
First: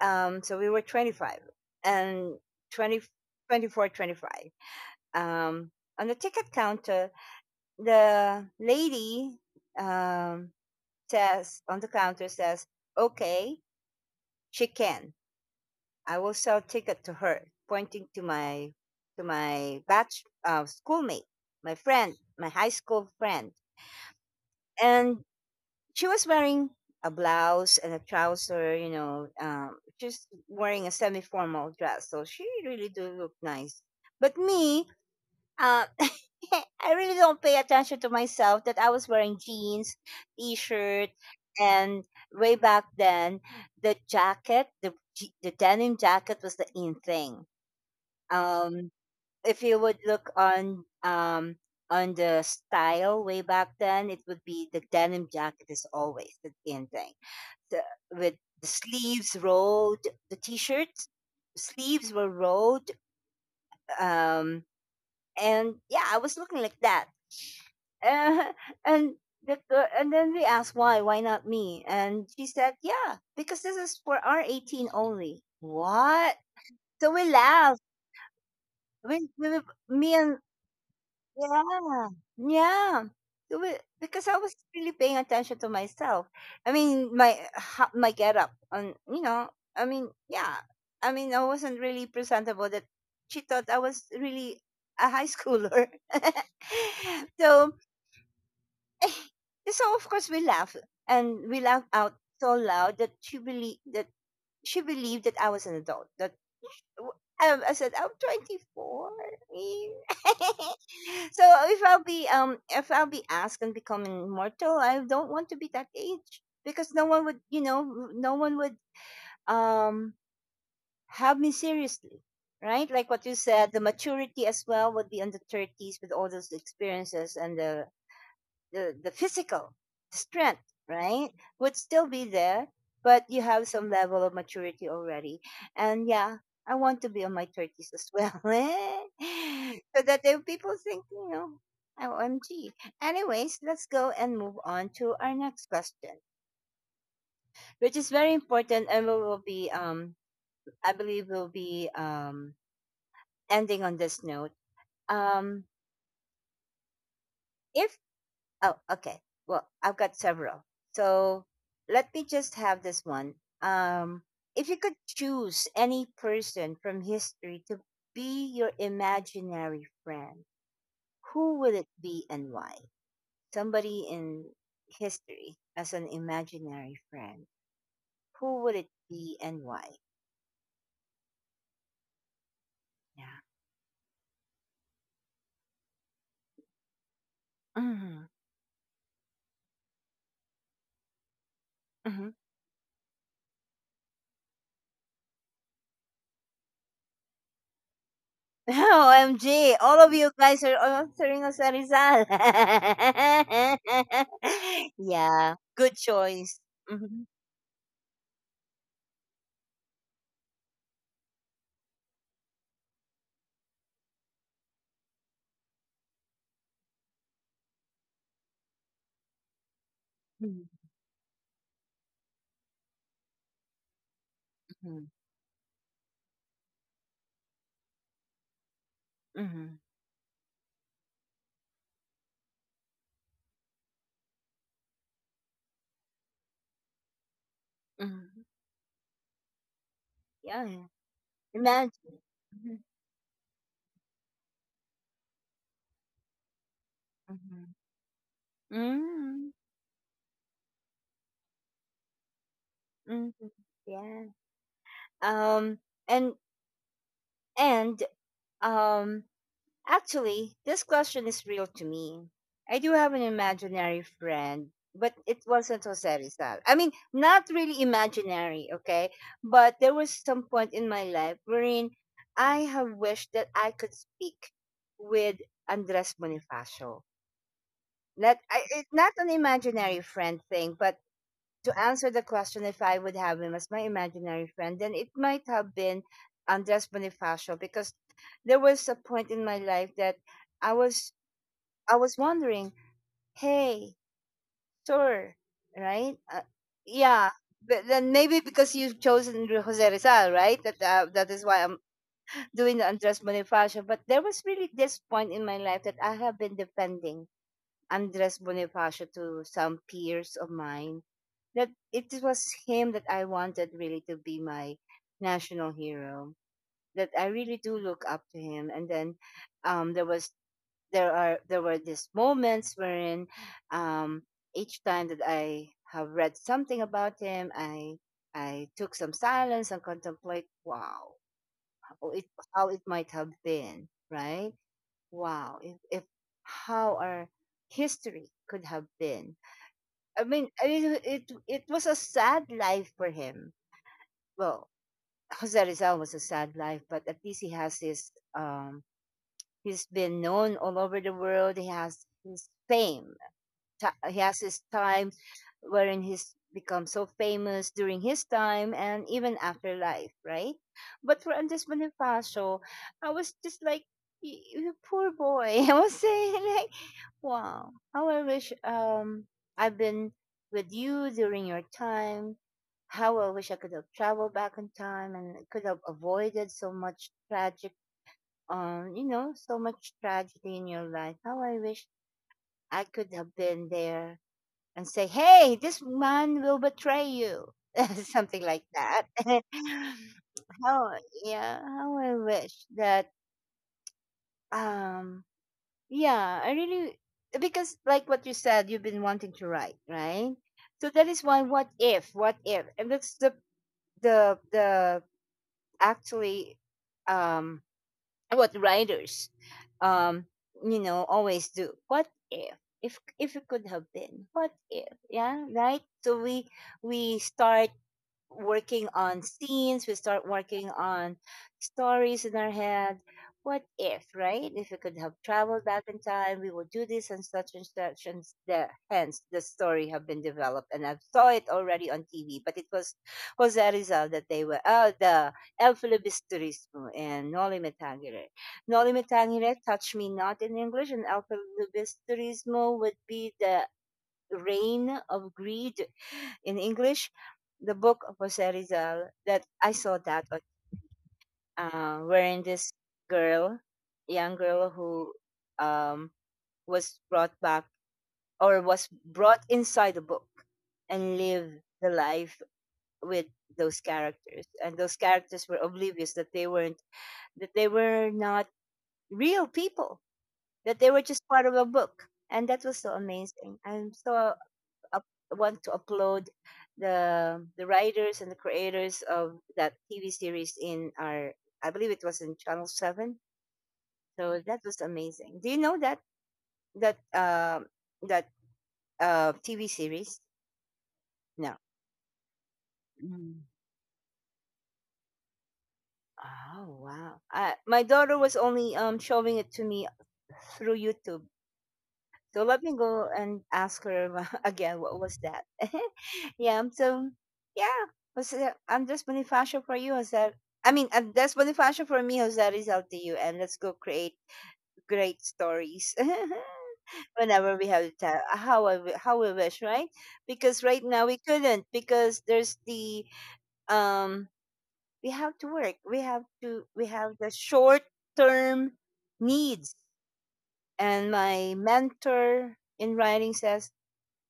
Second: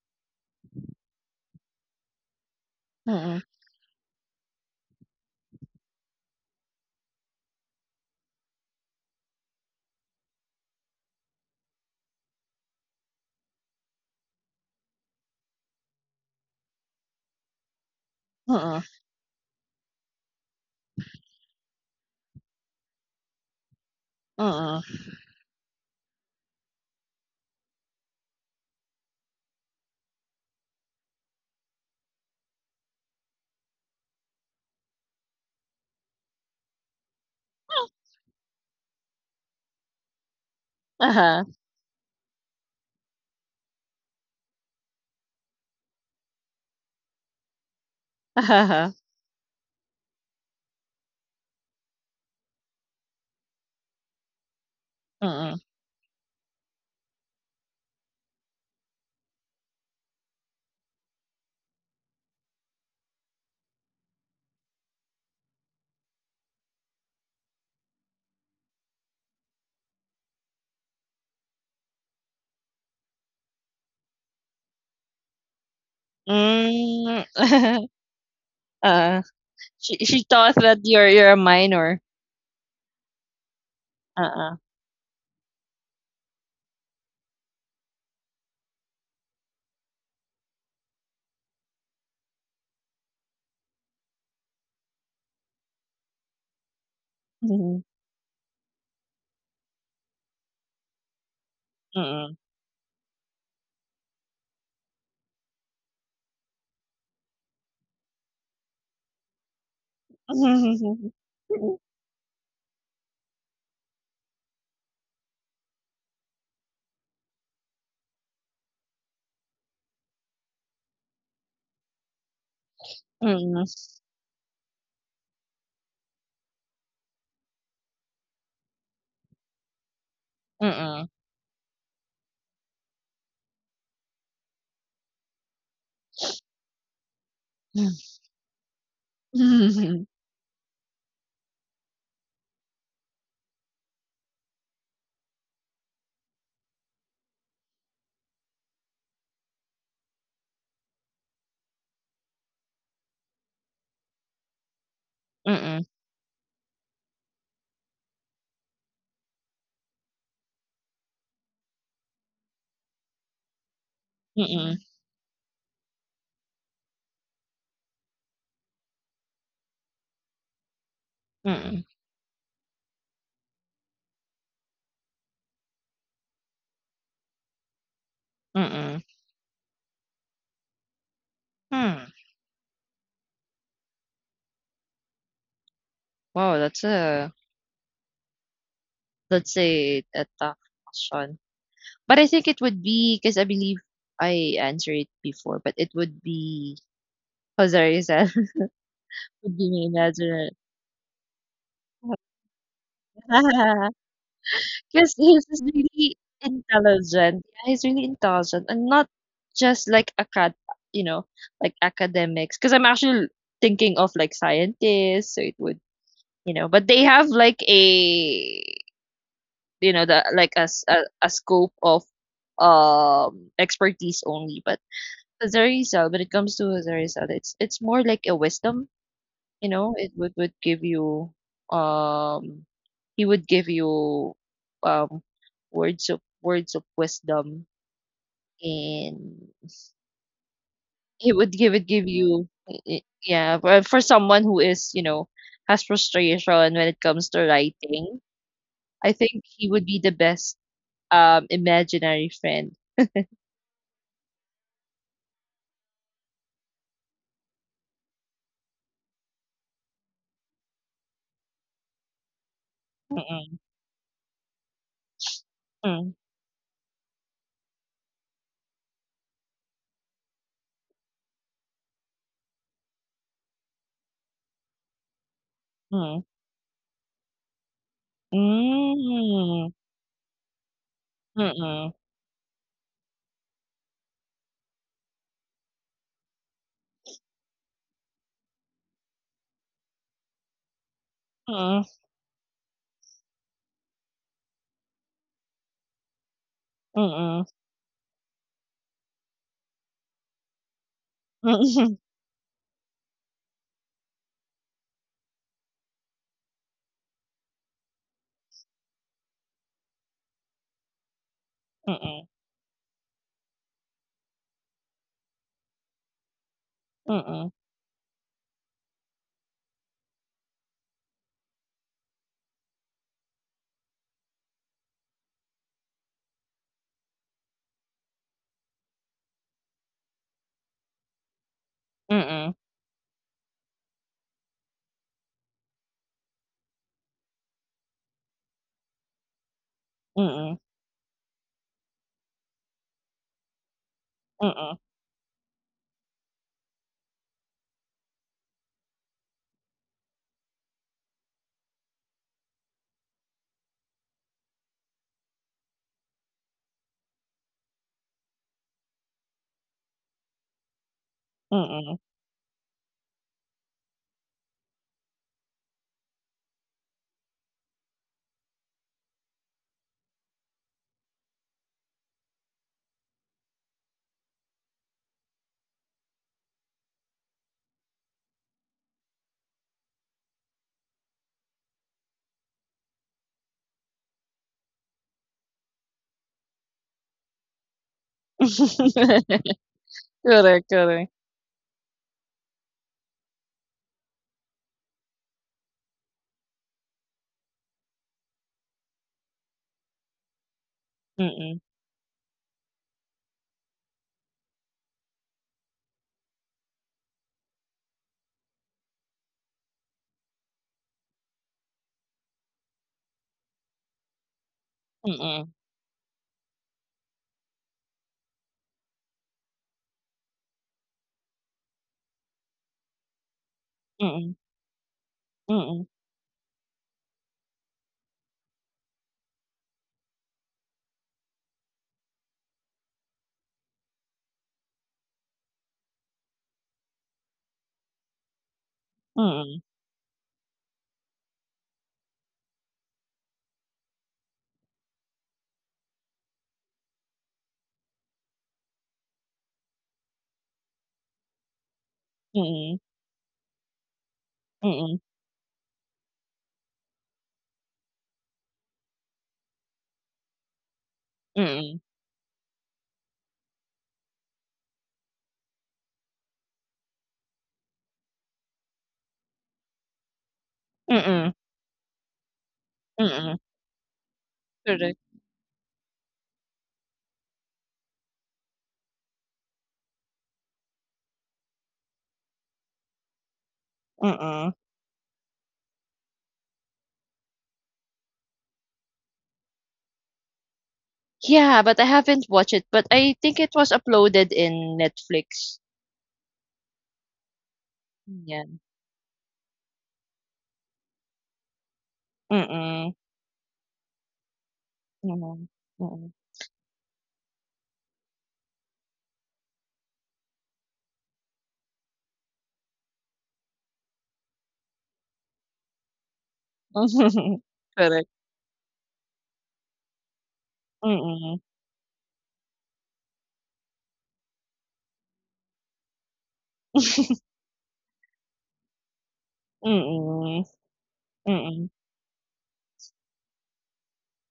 Speaker 1: so we were 25, and twenty
Speaker 2: mm.
Speaker 1: twenty four, 25. Um, on the ticket counter, the lady, um, says, on the counter says, okay, she can. I will sell ticket to her, pointing to my batch, schoolmate, my friend, my high school friend. And she was wearing a blouse and a trouser, just wearing a semi-formal dress. So she really do look nice. But me, uh, I really don't pay attention to myself that I was wearing jeans, t-shirt,
Speaker 2: Uh-huh,
Speaker 1: and way back then, the jacket, the denim jacket was the in thing.
Speaker 2: uh-huh,
Speaker 1: Um, if you would look on the style way back then, it would be the denim
Speaker 2: mm,
Speaker 1: jacket is always the in thing. The, with the sleeves rolled, the t-shirts sleeves were rolled, um, and yeah, I was looking like that. Uh, and and then we asked, why not me? And she said, yeah, because this is for our 18 only. What? So we laughed.
Speaker 2: mm. Uh,
Speaker 1: We,
Speaker 2: she
Speaker 1: me
Speaker 2: she
Speaker 1: and
Speaker 2: thought that you're a minor.
Speaker 1: Yeah, yeah. Because I was
Speaker 2: Uh-uh.
Speaker 1: really paying attention to myself. I mean, my get up, and I mean, yeah. I mean, I wasn't really presentable. That she thought I was really a high schooler. so,
Speaker 2: Mhm,
Speaker 1: eh, so of course we laughed, and we laughed out
Speaker 2: mm.
Speaker 1: so loud that she believed that I was an adult. W- I said, I'm 24.
Speaker 2: Mm, mm,
Speaker 1: So if I'll be asked and become immortal, I don't want to be that age because no one would you know no one would um have me seriously, right? Like what you
Speaker 2: mm.
Speaker 1: said, the maturity as well would be in the 30s with all those experiences and the physical strength,
Speaker 2: Mm,
Speaker 1: right, would still be there, but you have some level of maturity already. And yeah, I want to be on my 30s as well. So that there people think, OMG. Anyways, let's go and move on to our next question, which is very important, and we will be, I believe, we'll be, ending on this note. Um,
Speaker 2: mm,
Speaker 1: if Oh, okay. Well, I've got several. So let me just have this one. Um, if you
Speaker 2: mm,
Speaker 1: could choose any person from history to be your imaginary friend, who would
Speaker 2: mm,
Speaker 1: it be and why? Somebody in history as an imaginary friend. Who would it
Speaker 2: mm.
Speaker 1: be and why?
Speaker 2: Hmm.
Speaker 1: Yeah.
Speaker 2: Wow, that's a,
Speaker 1: Mm-hmm.
Speaker 2: that's a tough question. But I
Speaker 1: Mm-hmm.
Speaker 2: think it would be, because I believe I answered it before, but it would be Jose Rizal, would be
Speaker 1: OMG,
Speaker 2: my
Speaker 1: all of you
Speaker 2: imaginary.
Speaker 1: guys are answering us a Rizal.
Speaker 2: Because he's
Speaker 1: Yeah,
Speaker 2: just
Speaker 1: good
Speaker 2: really
Speaker 1: choice. Mhm,
Speaker 2: intelligent. Yeah, he's really intelligent, and not just like acad, you know, like academics. Because I'm actually thinking of like scientists, so it would, you know, but they have like a, you know, the like
Speaker 1: mhm,
Speaker 2: a, a scope of expertise only. But
Speaker 1: mhm,
Speaker 2: Azarizal, when it comes to Azarizal, it's more like a wisdom, you
Speaker 1: mhm,
Speaker 2: know. It would give you, um, he would give you, um, words of, words of wisdom.
Speaker 1: mhm.
Speaker 2: And
Speaker 1: Yeah, yeah.
Speaker 2: he would give it give
Speaker 1: Imagine.
Speaker 2: you,
Speaker 1: Mhm,
Speaker 2: yeah. For someone who is, you know, has frustration when it comes to
Speaker 1: mhm,
Speaker 2: writing, I think
Speaker 1: mhm,
Speaker 2: he would be the best, imaginary friend.
Speaker 1: mhm. Yeah. Um, and, and, um, Actually, this question is real to me. I do have an
Speaker 2: Mm-mm,
Speaker 1: imaginary friend, but it wasn't Jose
Speaker 2: mm,
Speaker 1: Rizal. I mean, not really imaginary, okay? But there was some point in my life wherein I have wished that I could speak with Andres
Speaker 2: mm,
Speaker 1: Bonifacio. Not, I, it, Not an
Speaker 2: mm,
Speaker 1: imaginary friend thing, but to
Speaker 2: mm,
Speaker 1: answer the question if I would have him as my imaginary friend, then it might have been Andres Bonifacio, because there was a point in my life that I was
Speaker 2: mm,
Speaker 1: I was wondering, hey, sure, right? Yeah,
Speaker 2: mm,
Speaker 1: but then maybe because you've chosen Jose Rizal, right? That is why I'm
Speaker 2: mm.
Speaker 1: doing the Andres Bonifacio. But there was really this point in my life that I have been defending Andres Bonifacio to some peers of mine, that it
Speaker 2: Mm,
Speaker 1: was him that I wanted really to be my national hero. That I
Speaker 2: mm,
Speaker 1: really do look up to him. And then, there was there are there were these moments wherein, um, each time that I have read something about him, I took some silence and contemplate. Wow, how it
Speaker 2: mm,
Speaker 1: how it might have been, right? Wow, if how our history could have been. I mean,
Speaker 2: mm,
Speaker 1: I mean, it was a sad life for him. Well,
Speaker 2: mm,
Speaker 1: Jose Rizal was a sad life, but at least he has his um, he's been known all over the world. He has his fame. He has his time, wherein he's become so famous during his time and even after life, right? But for Andres
Speaker 2: mm.
Speaker 1: Bonifacio, I was just like, You poor boy." I was saying like, wow. How I wish, I've been with you during your time. How I wish I could have traveled back in time and could have avoided so much tragic, so much tragedy in your life. How I wish I could have been there and say, hey, this man will betray you, something like that.
Speaker 2: Correct,
Speaker 1: How,
Speaker 2: correct.
Speaker 1: yeah, how I wish that, um yeah, I really because like what you said, you've been wanting to write, right? So that is why,
Speaker 2: Mm,
Speaker 1: what if, and that's the actually, um what writers, um always do. What if? If it could have been, what if?
Speaker 2: mm,
Speaker 1: Yeah,
Speaker 2: mm,
Speaker 1: right. So we start working on scenes, we start working on stories in our head. What if,
Speaker 2: mm,
Speaker 1: right? If we could have traveled
Speaker 2: mm,
Speaker 1: back in time, we would do this and such and such, and hence the story have been developed. And I saw it already on TV, but it was Jose Rizal that they were, oh, the El Filibusterismo and Noli Me Tangere. Noli Me
Speaker 2: mm,
Speaker 1: Tangere,
Speaker 2: mm,
Speaker 1: Touch Me Not in English, and El Filibusterismo would be the reign of greed in English, the book of Jose Rizal that I saw, that wherein this
Speaker 2: mm,
Speaker 1: girl, young girl who, um, was brought back or was brought inside the book and lived the life with those characters, and those characters were oblivious that they were not real people, that they were just
Speaker 2: mm,
Speaker 1: part of a book. And that was so
Speaker 2: mm.
Speaker 1: amazing, I'm so
Speaker 2: Correct.
Speaker 1: up, want to upload the writers and the creators of that TV series in our I believe it was in Channel 7. So
Speaker 2: Mm.
Speaker 1: that was amazing. Do you know that uh, that TV series? No.
Speaker 2: Yeah, but I haven't watched it, but I think
Speaker 1: Mm.
Speaker 2: it was uploaded in Netflix.
Speaker 1: Oh wow! My daughter was
Speaker 2: Yeah.
Speaker 1: only showing it to me through YouTube.
Speaker 2: Mm,
Speaker 1: So let me
Speaker 2: mm,
Speaker 1: go and ask her again what was that.
Speaker 2: mm, mm.
Speaker 1: Yeah. So yeah, was it Andres Bonifacio for you? Is that, I mean, Andres Bonifacio for me? Is that is out to you? And let's go create great stories whenever we have the
Speaker 2: Correct.
Speaker 1: time. How we wish, right? Because right now we
Speaker 2: Mm,
Speaker 1: couldn't, because there's the um we have to work. We have
Speaker 2: mm,
Speaker 1: the short term needs.
Speaker 2: mm, mm,
Speaker 1: And my
Speaker 2: mm,
Speaker 1: mentor in writing says,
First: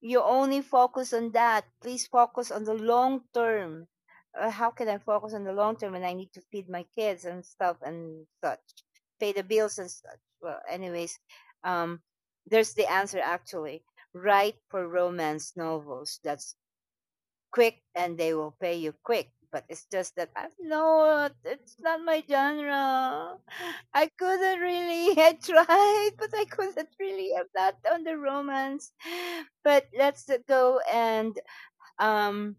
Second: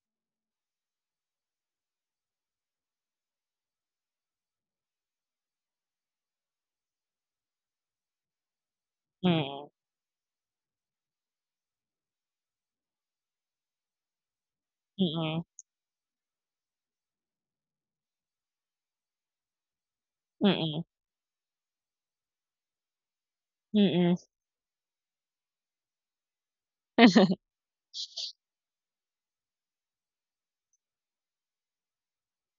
Speaker 1: you only focus on that. Please focus on the long term. How can I focus on the long term when I need to feed my kids and stuff and such, pay the bills and such? Well, anyways, um, there's the answer actually. Write for
Speaker 2: mm,
Speaker 1: romance novels. That's quick and they will pay you quick. But it's just that I'm
Speaker 2: mm,
Speaker 1: not, it's not my genre. I
Speaker 2: mm,
Speaker 1: couldn't really, I tried, but I couldn't really. I'm not on the romance. But um,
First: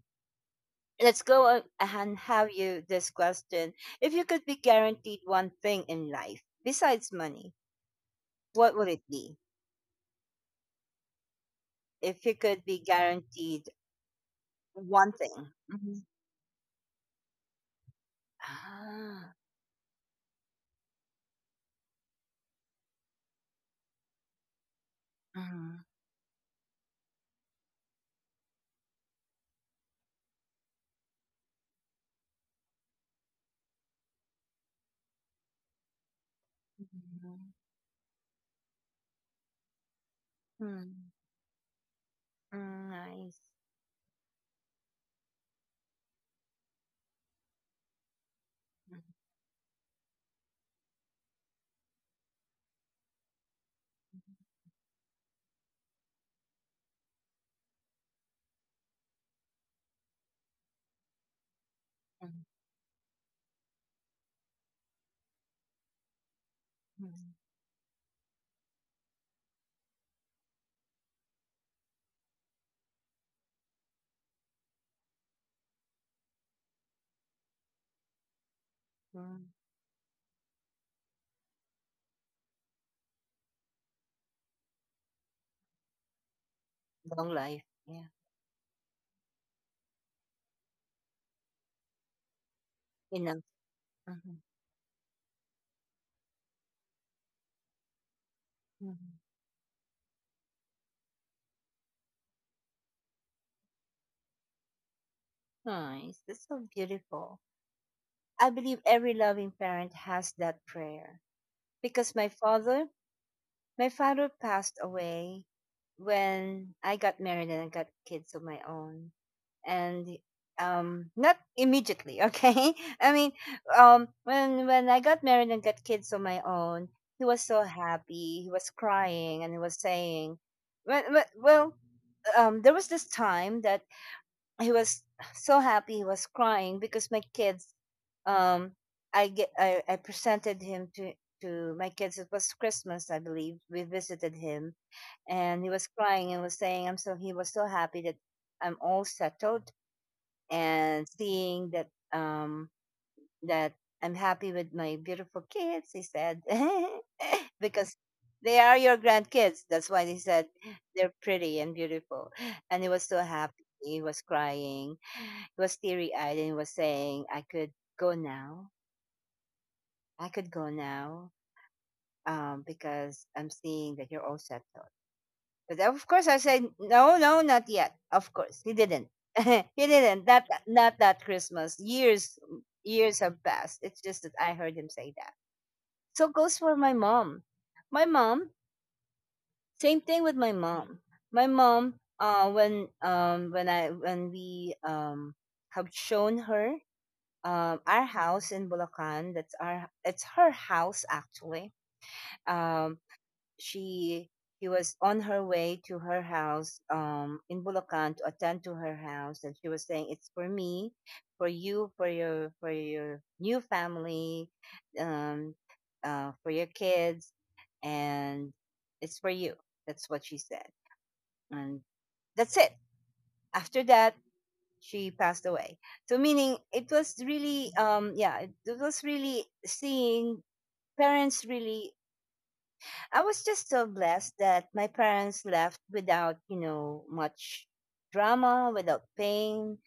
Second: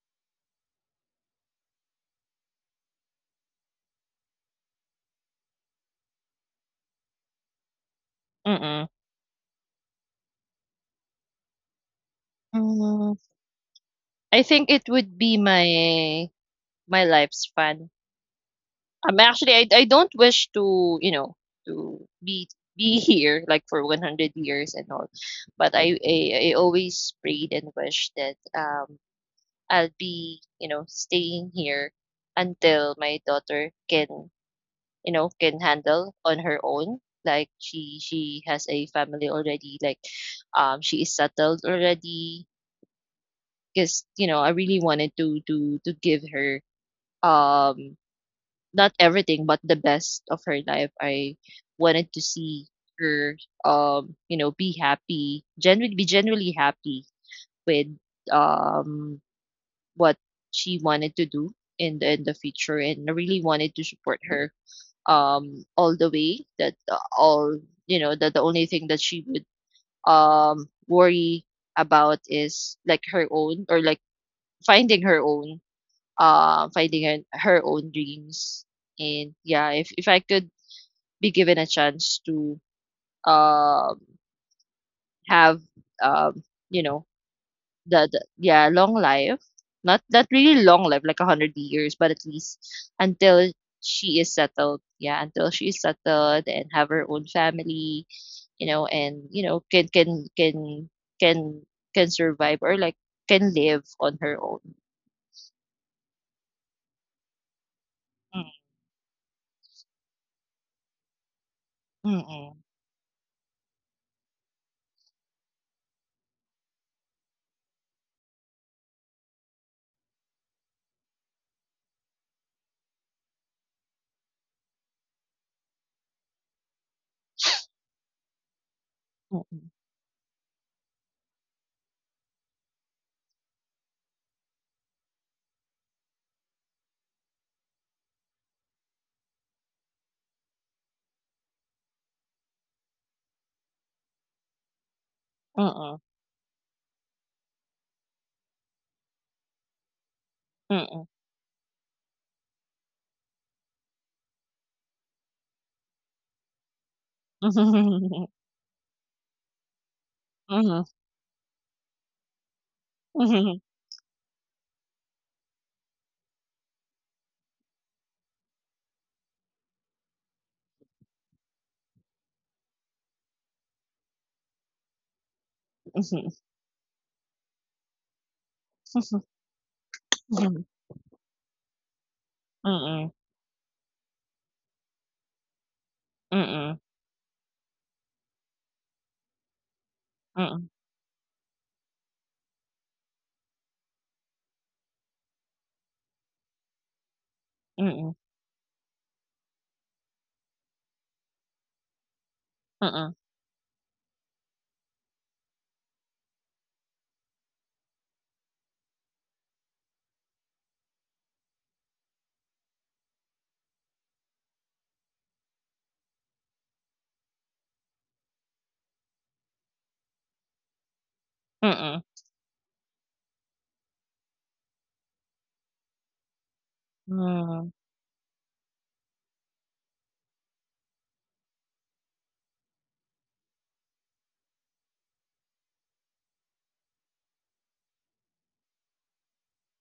Speaker 1: let's go on and have you this question. If you could be guaranteed one thing in life besides money, what
Speaker 2: mm.
Speaker 1: would it be? If you could be
Speaker 2: Mm,
Speaker 1: guaranteed
Speaker 2: I think it
Speaker 1: one
Speaker 2: would
Speaker 1: thing.
Speaker 2: be
Speaker 1: Mhm.
Speaker 2: my, my lifespan.
Speaker 1: Ah.
Speaker 2: Actually, I don't wish to, you know, to be here like for 100 years and all, but
Speaker 1: Mhm.
Speaker 2: I, I always prayed and wish that, I'll be, you know, staying here until my daughter can, you know, can handle on her own. Like,
Speaker 1: Mhm.
Speaker 2: she has a family already. Like, she
Speaker 1: Hmm.
Speaker 2: is settled already,
Speaker 1: Mm, nice.
Speaker 2: because you know, I really wanted to give her, um not
Speaker 1: Mhm,
Speaker 2: everything, but the best of her life. I wanted to see her, you know, be happy, generally, be generally happy with, um what she wanted to do in the, in the
Speaker 1: mhm,
Speaker 2: future. And I really wanted to support her, all the way. That,
Speaker 1: mhm,
Speaker 2: all, you know, that the only thing that she would, worry about is like her own, or like finding her own, finding her, her own dreams. And
Speaker 1: mhm.
Speaker 2: yeah, if I could be given a chance to, um have, um you know,
Speaker 1: Long life. Yeah.
Speaker 2: the, yeah, long life, not, not really long life like a hundred years, but at least
Speaker 1: Enough.
Speaker 2: until she is
Speaker 1: Hmm.
Speaker 2: settled. Yeah, until she is settled and have her own family, you know.
Speaker 1: Hmm.
Speaker 2: And you know, can can survive, or like, can live on her own.
Speaker 1: Nice. That's so beautiful.
Speaker 2: Mm,
Speaker 1: I believe every loving parent has that prayer because
Speaker 2: mm-mm.
Speaker 1: my father passed away when I got married and I got kids of my own. And not immediately, okay. I mean, when I got married and got kids on my own, he was so happy. He was crying and he
Speaker 2: Mm-mm.
Speaker 1: was saying, well, there was this time that he was so happy. He was crying because my kids, um I presented him to my kids. It was Christmas, I believe. We visited him and he was
Speaker 2: Mm-mm.
Speaker 1: crying and was saying, I'm so he was so happy that I'm all settled and
Speaker 2: Mm-mm.
Speaker 1: seeing that I'm happy with my beautiful kids, he said, because
Speaker 2: Mhm,
Speaker 1: they are your grandkids. That's why he said
Speaker 2: mhm, mhm,
Speaker 1: they're pretty and beautiful. And he was so
Speaker 2: mhm, mhm,
Speaker 1: happy. He was crying. He was teary eyed and he was saying, I could go now. I could go now, because I'm seeing that you're all settled. But of course, I said, no, no, not yet. Of course, he didn't. He didn't.
Speaker 2: mm,
Speaker 1: Not that Christmas. Years have passed. It's just that I heard him say that. So it goes for
Speaker 2: mm,
Speaker 1: my mom. My mom, same thing with my
Speaker 2: mm,
Speaker 1: mom. My mom, when we have shown her
Speaker 2: mm,
Speaker 1: our
Speaker 2: mm,
Speaker 1: house in Bulacan. That's our It's her house actually. Um, she, he was on her way to her house in Bulacan to attend to her house, and she was saying, it's for me, for you, for your new family, um for your kids, and it's for you. That's what she said.
Speaker 2: mm,
Speaker 1: And
Speaker 2: mm,
Speaker 1: that's it. After that, she passed away. So meaning it was really, yeah, it was really seeing parents. Really, I was just so blessed that my parents left without, you know, much drama, without pain.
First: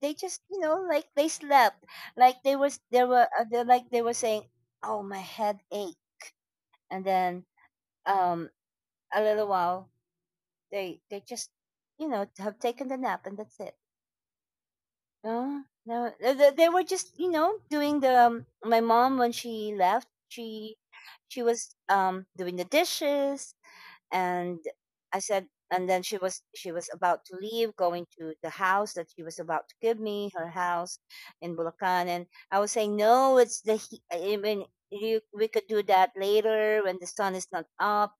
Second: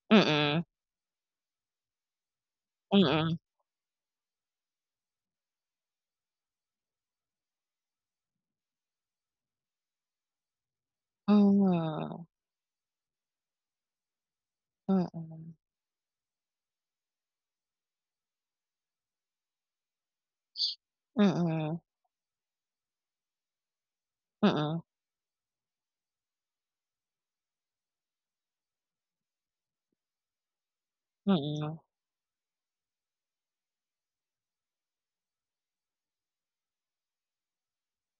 Speaker 1: They
Speaker 2: mm, mm,
Speaker 1: just, you
Speaker 2: mm,
Speaker 1: know, like they slept, like
Speaker 2: mm,
Speaker 1: they
Speaker 2: mm,
Speaker 1: were,
Speaker 2: mm,
Speaker 1: they, like they were saying, "Oh, my head ache," and then um a little while, they just, you know, have taken the nap, and that's it.
Speaker 2: mm, mm, mm,
Speaker 1: No, no, they were just, you know, doing the. My mom, when she left, she was
Speaker 2: mm,
Speaker 1: doing the dishes.
Speaker 2: mm, mm,
Speaker 1: And I said, and then she was about to leave, going to the house that she was about to give me, her house
Speaker 2: mm,
Speaker 1: in
Speaker 2: mm, mm, mm,
Speaker 1: Bulacan, and I was saying, no, I mean, we could do that later, when the sun is not up,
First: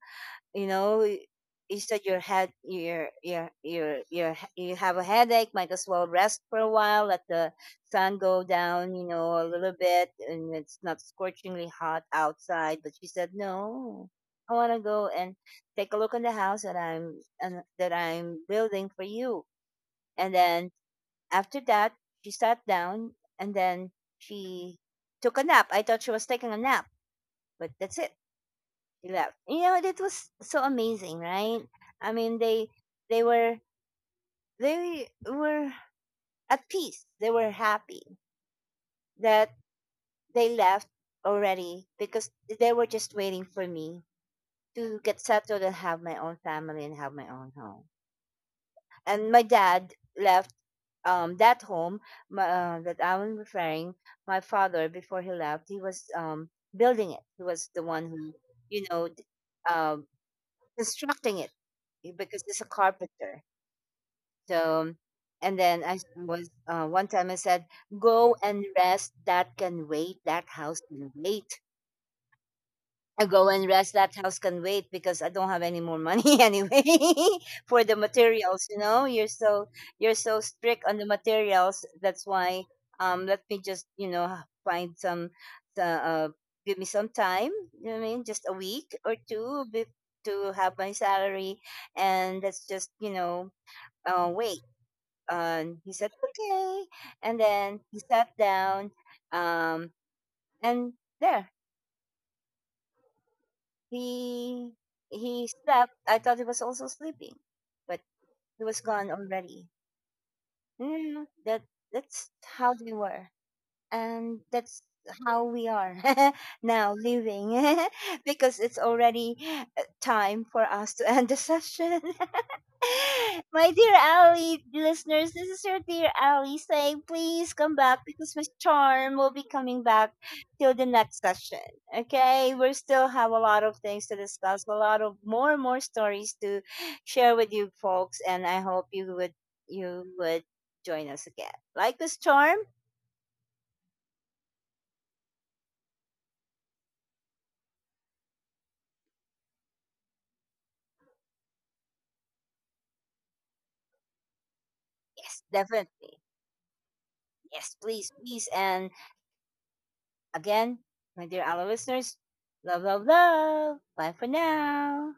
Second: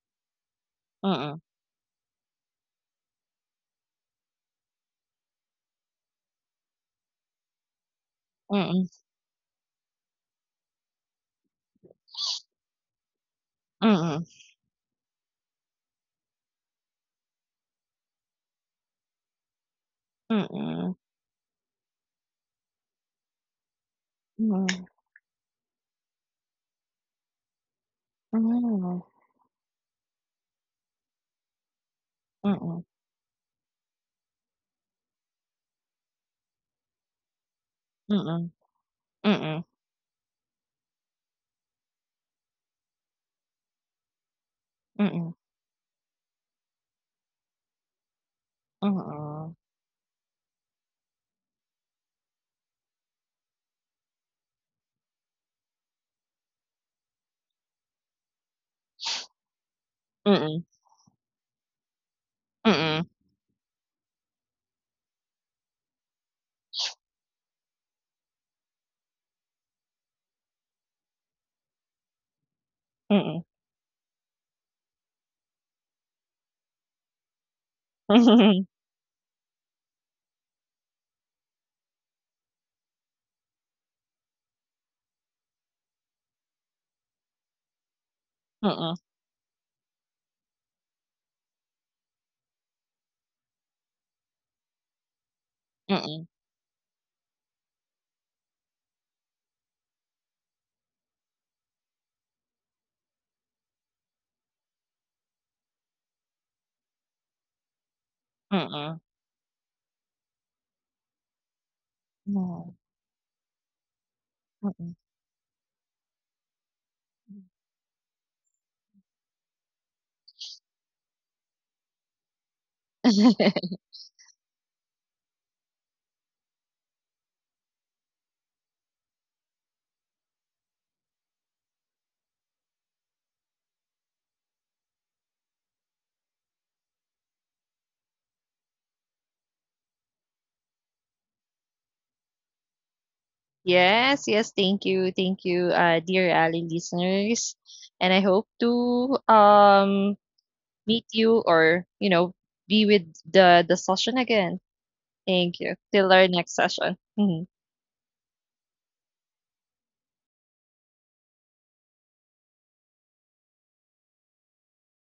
Speaker 1: you know.
Speaker 2: mm, mm.
Speaker 1: Is that your head, you have a headache, might as well rest for a while, let the sun go
Speaker 2: Mm-mm,
Speaker 1: down, you know, a little bit, and it's not scorchingly hot outside. But she said, no,
Speaker 2: mm-mm,
Speaker 1: I want to go and take a look at the house that I'm and that I'm building for you. And then after that, she sat down, and then she took a nap. I thought she was taking a nap, but that's it. Left. You know, that was so amazing, right? I mean, they were they were at peace. They were
Speaker 2: mm-mm,
Speaker 1: happy
Speaker 2: mm-mm, mm-mm,
Speaker 1: that they left already, because they were just waiting for me to
Speaker 2: mm-mm,
Speaker 1: get
Speaker 2: mm-mm,
Speaker 1: settled and have my own family and have my own home. And my dad left, that home, that I'm referring. My father, before he left, he was, building it. He was the one who, you know, um constructing it, because he's a carpenter. So, and then I s- was one time I said, "Go and rest. That can wait. That house can wait." I go and rest. That house can wait because I don't have any more money anyway for the materials. You know, you're so, you're so strict on the materials. That's why. Let me just, you know, find some. Uh, uh, Give me some time. You know what I mean, just a week or two to have my salary, and let's just, you know, wait. And he said okay, and then he sat down, um and there, he he slept. I thought he was also sleeping, but he was gone already. Mm, that's
Speaker 2: mm.
Speaker 1: how they were, and that's how we are now living. Because it's already, time for us to end the session.
Speaker 2: Mm-mm.
Speaker 1: My dear Ali listeners, this is your dear Ali saying, please come back because Miss Charm will be coming back till the next session. Okay, we still have a lot of things to discuss, a lot of more and more stories to share with you folks, and I hope you would, you would join us again. Like Miss Charm?
Speaker 2: Yes, yes, thank you. Thank you, dear Ali listeners. And I hope to, meet you, or, you know, be with the session again.
Speaker 1: Yes,
Speaker 2: Thank you. Till
Speaker 1: definitely.
Speaker 2: our next session. Mhm.
Speaker 1: Yes, please, please. And again, my dear Ali listeners, love, love, love. Bye for now.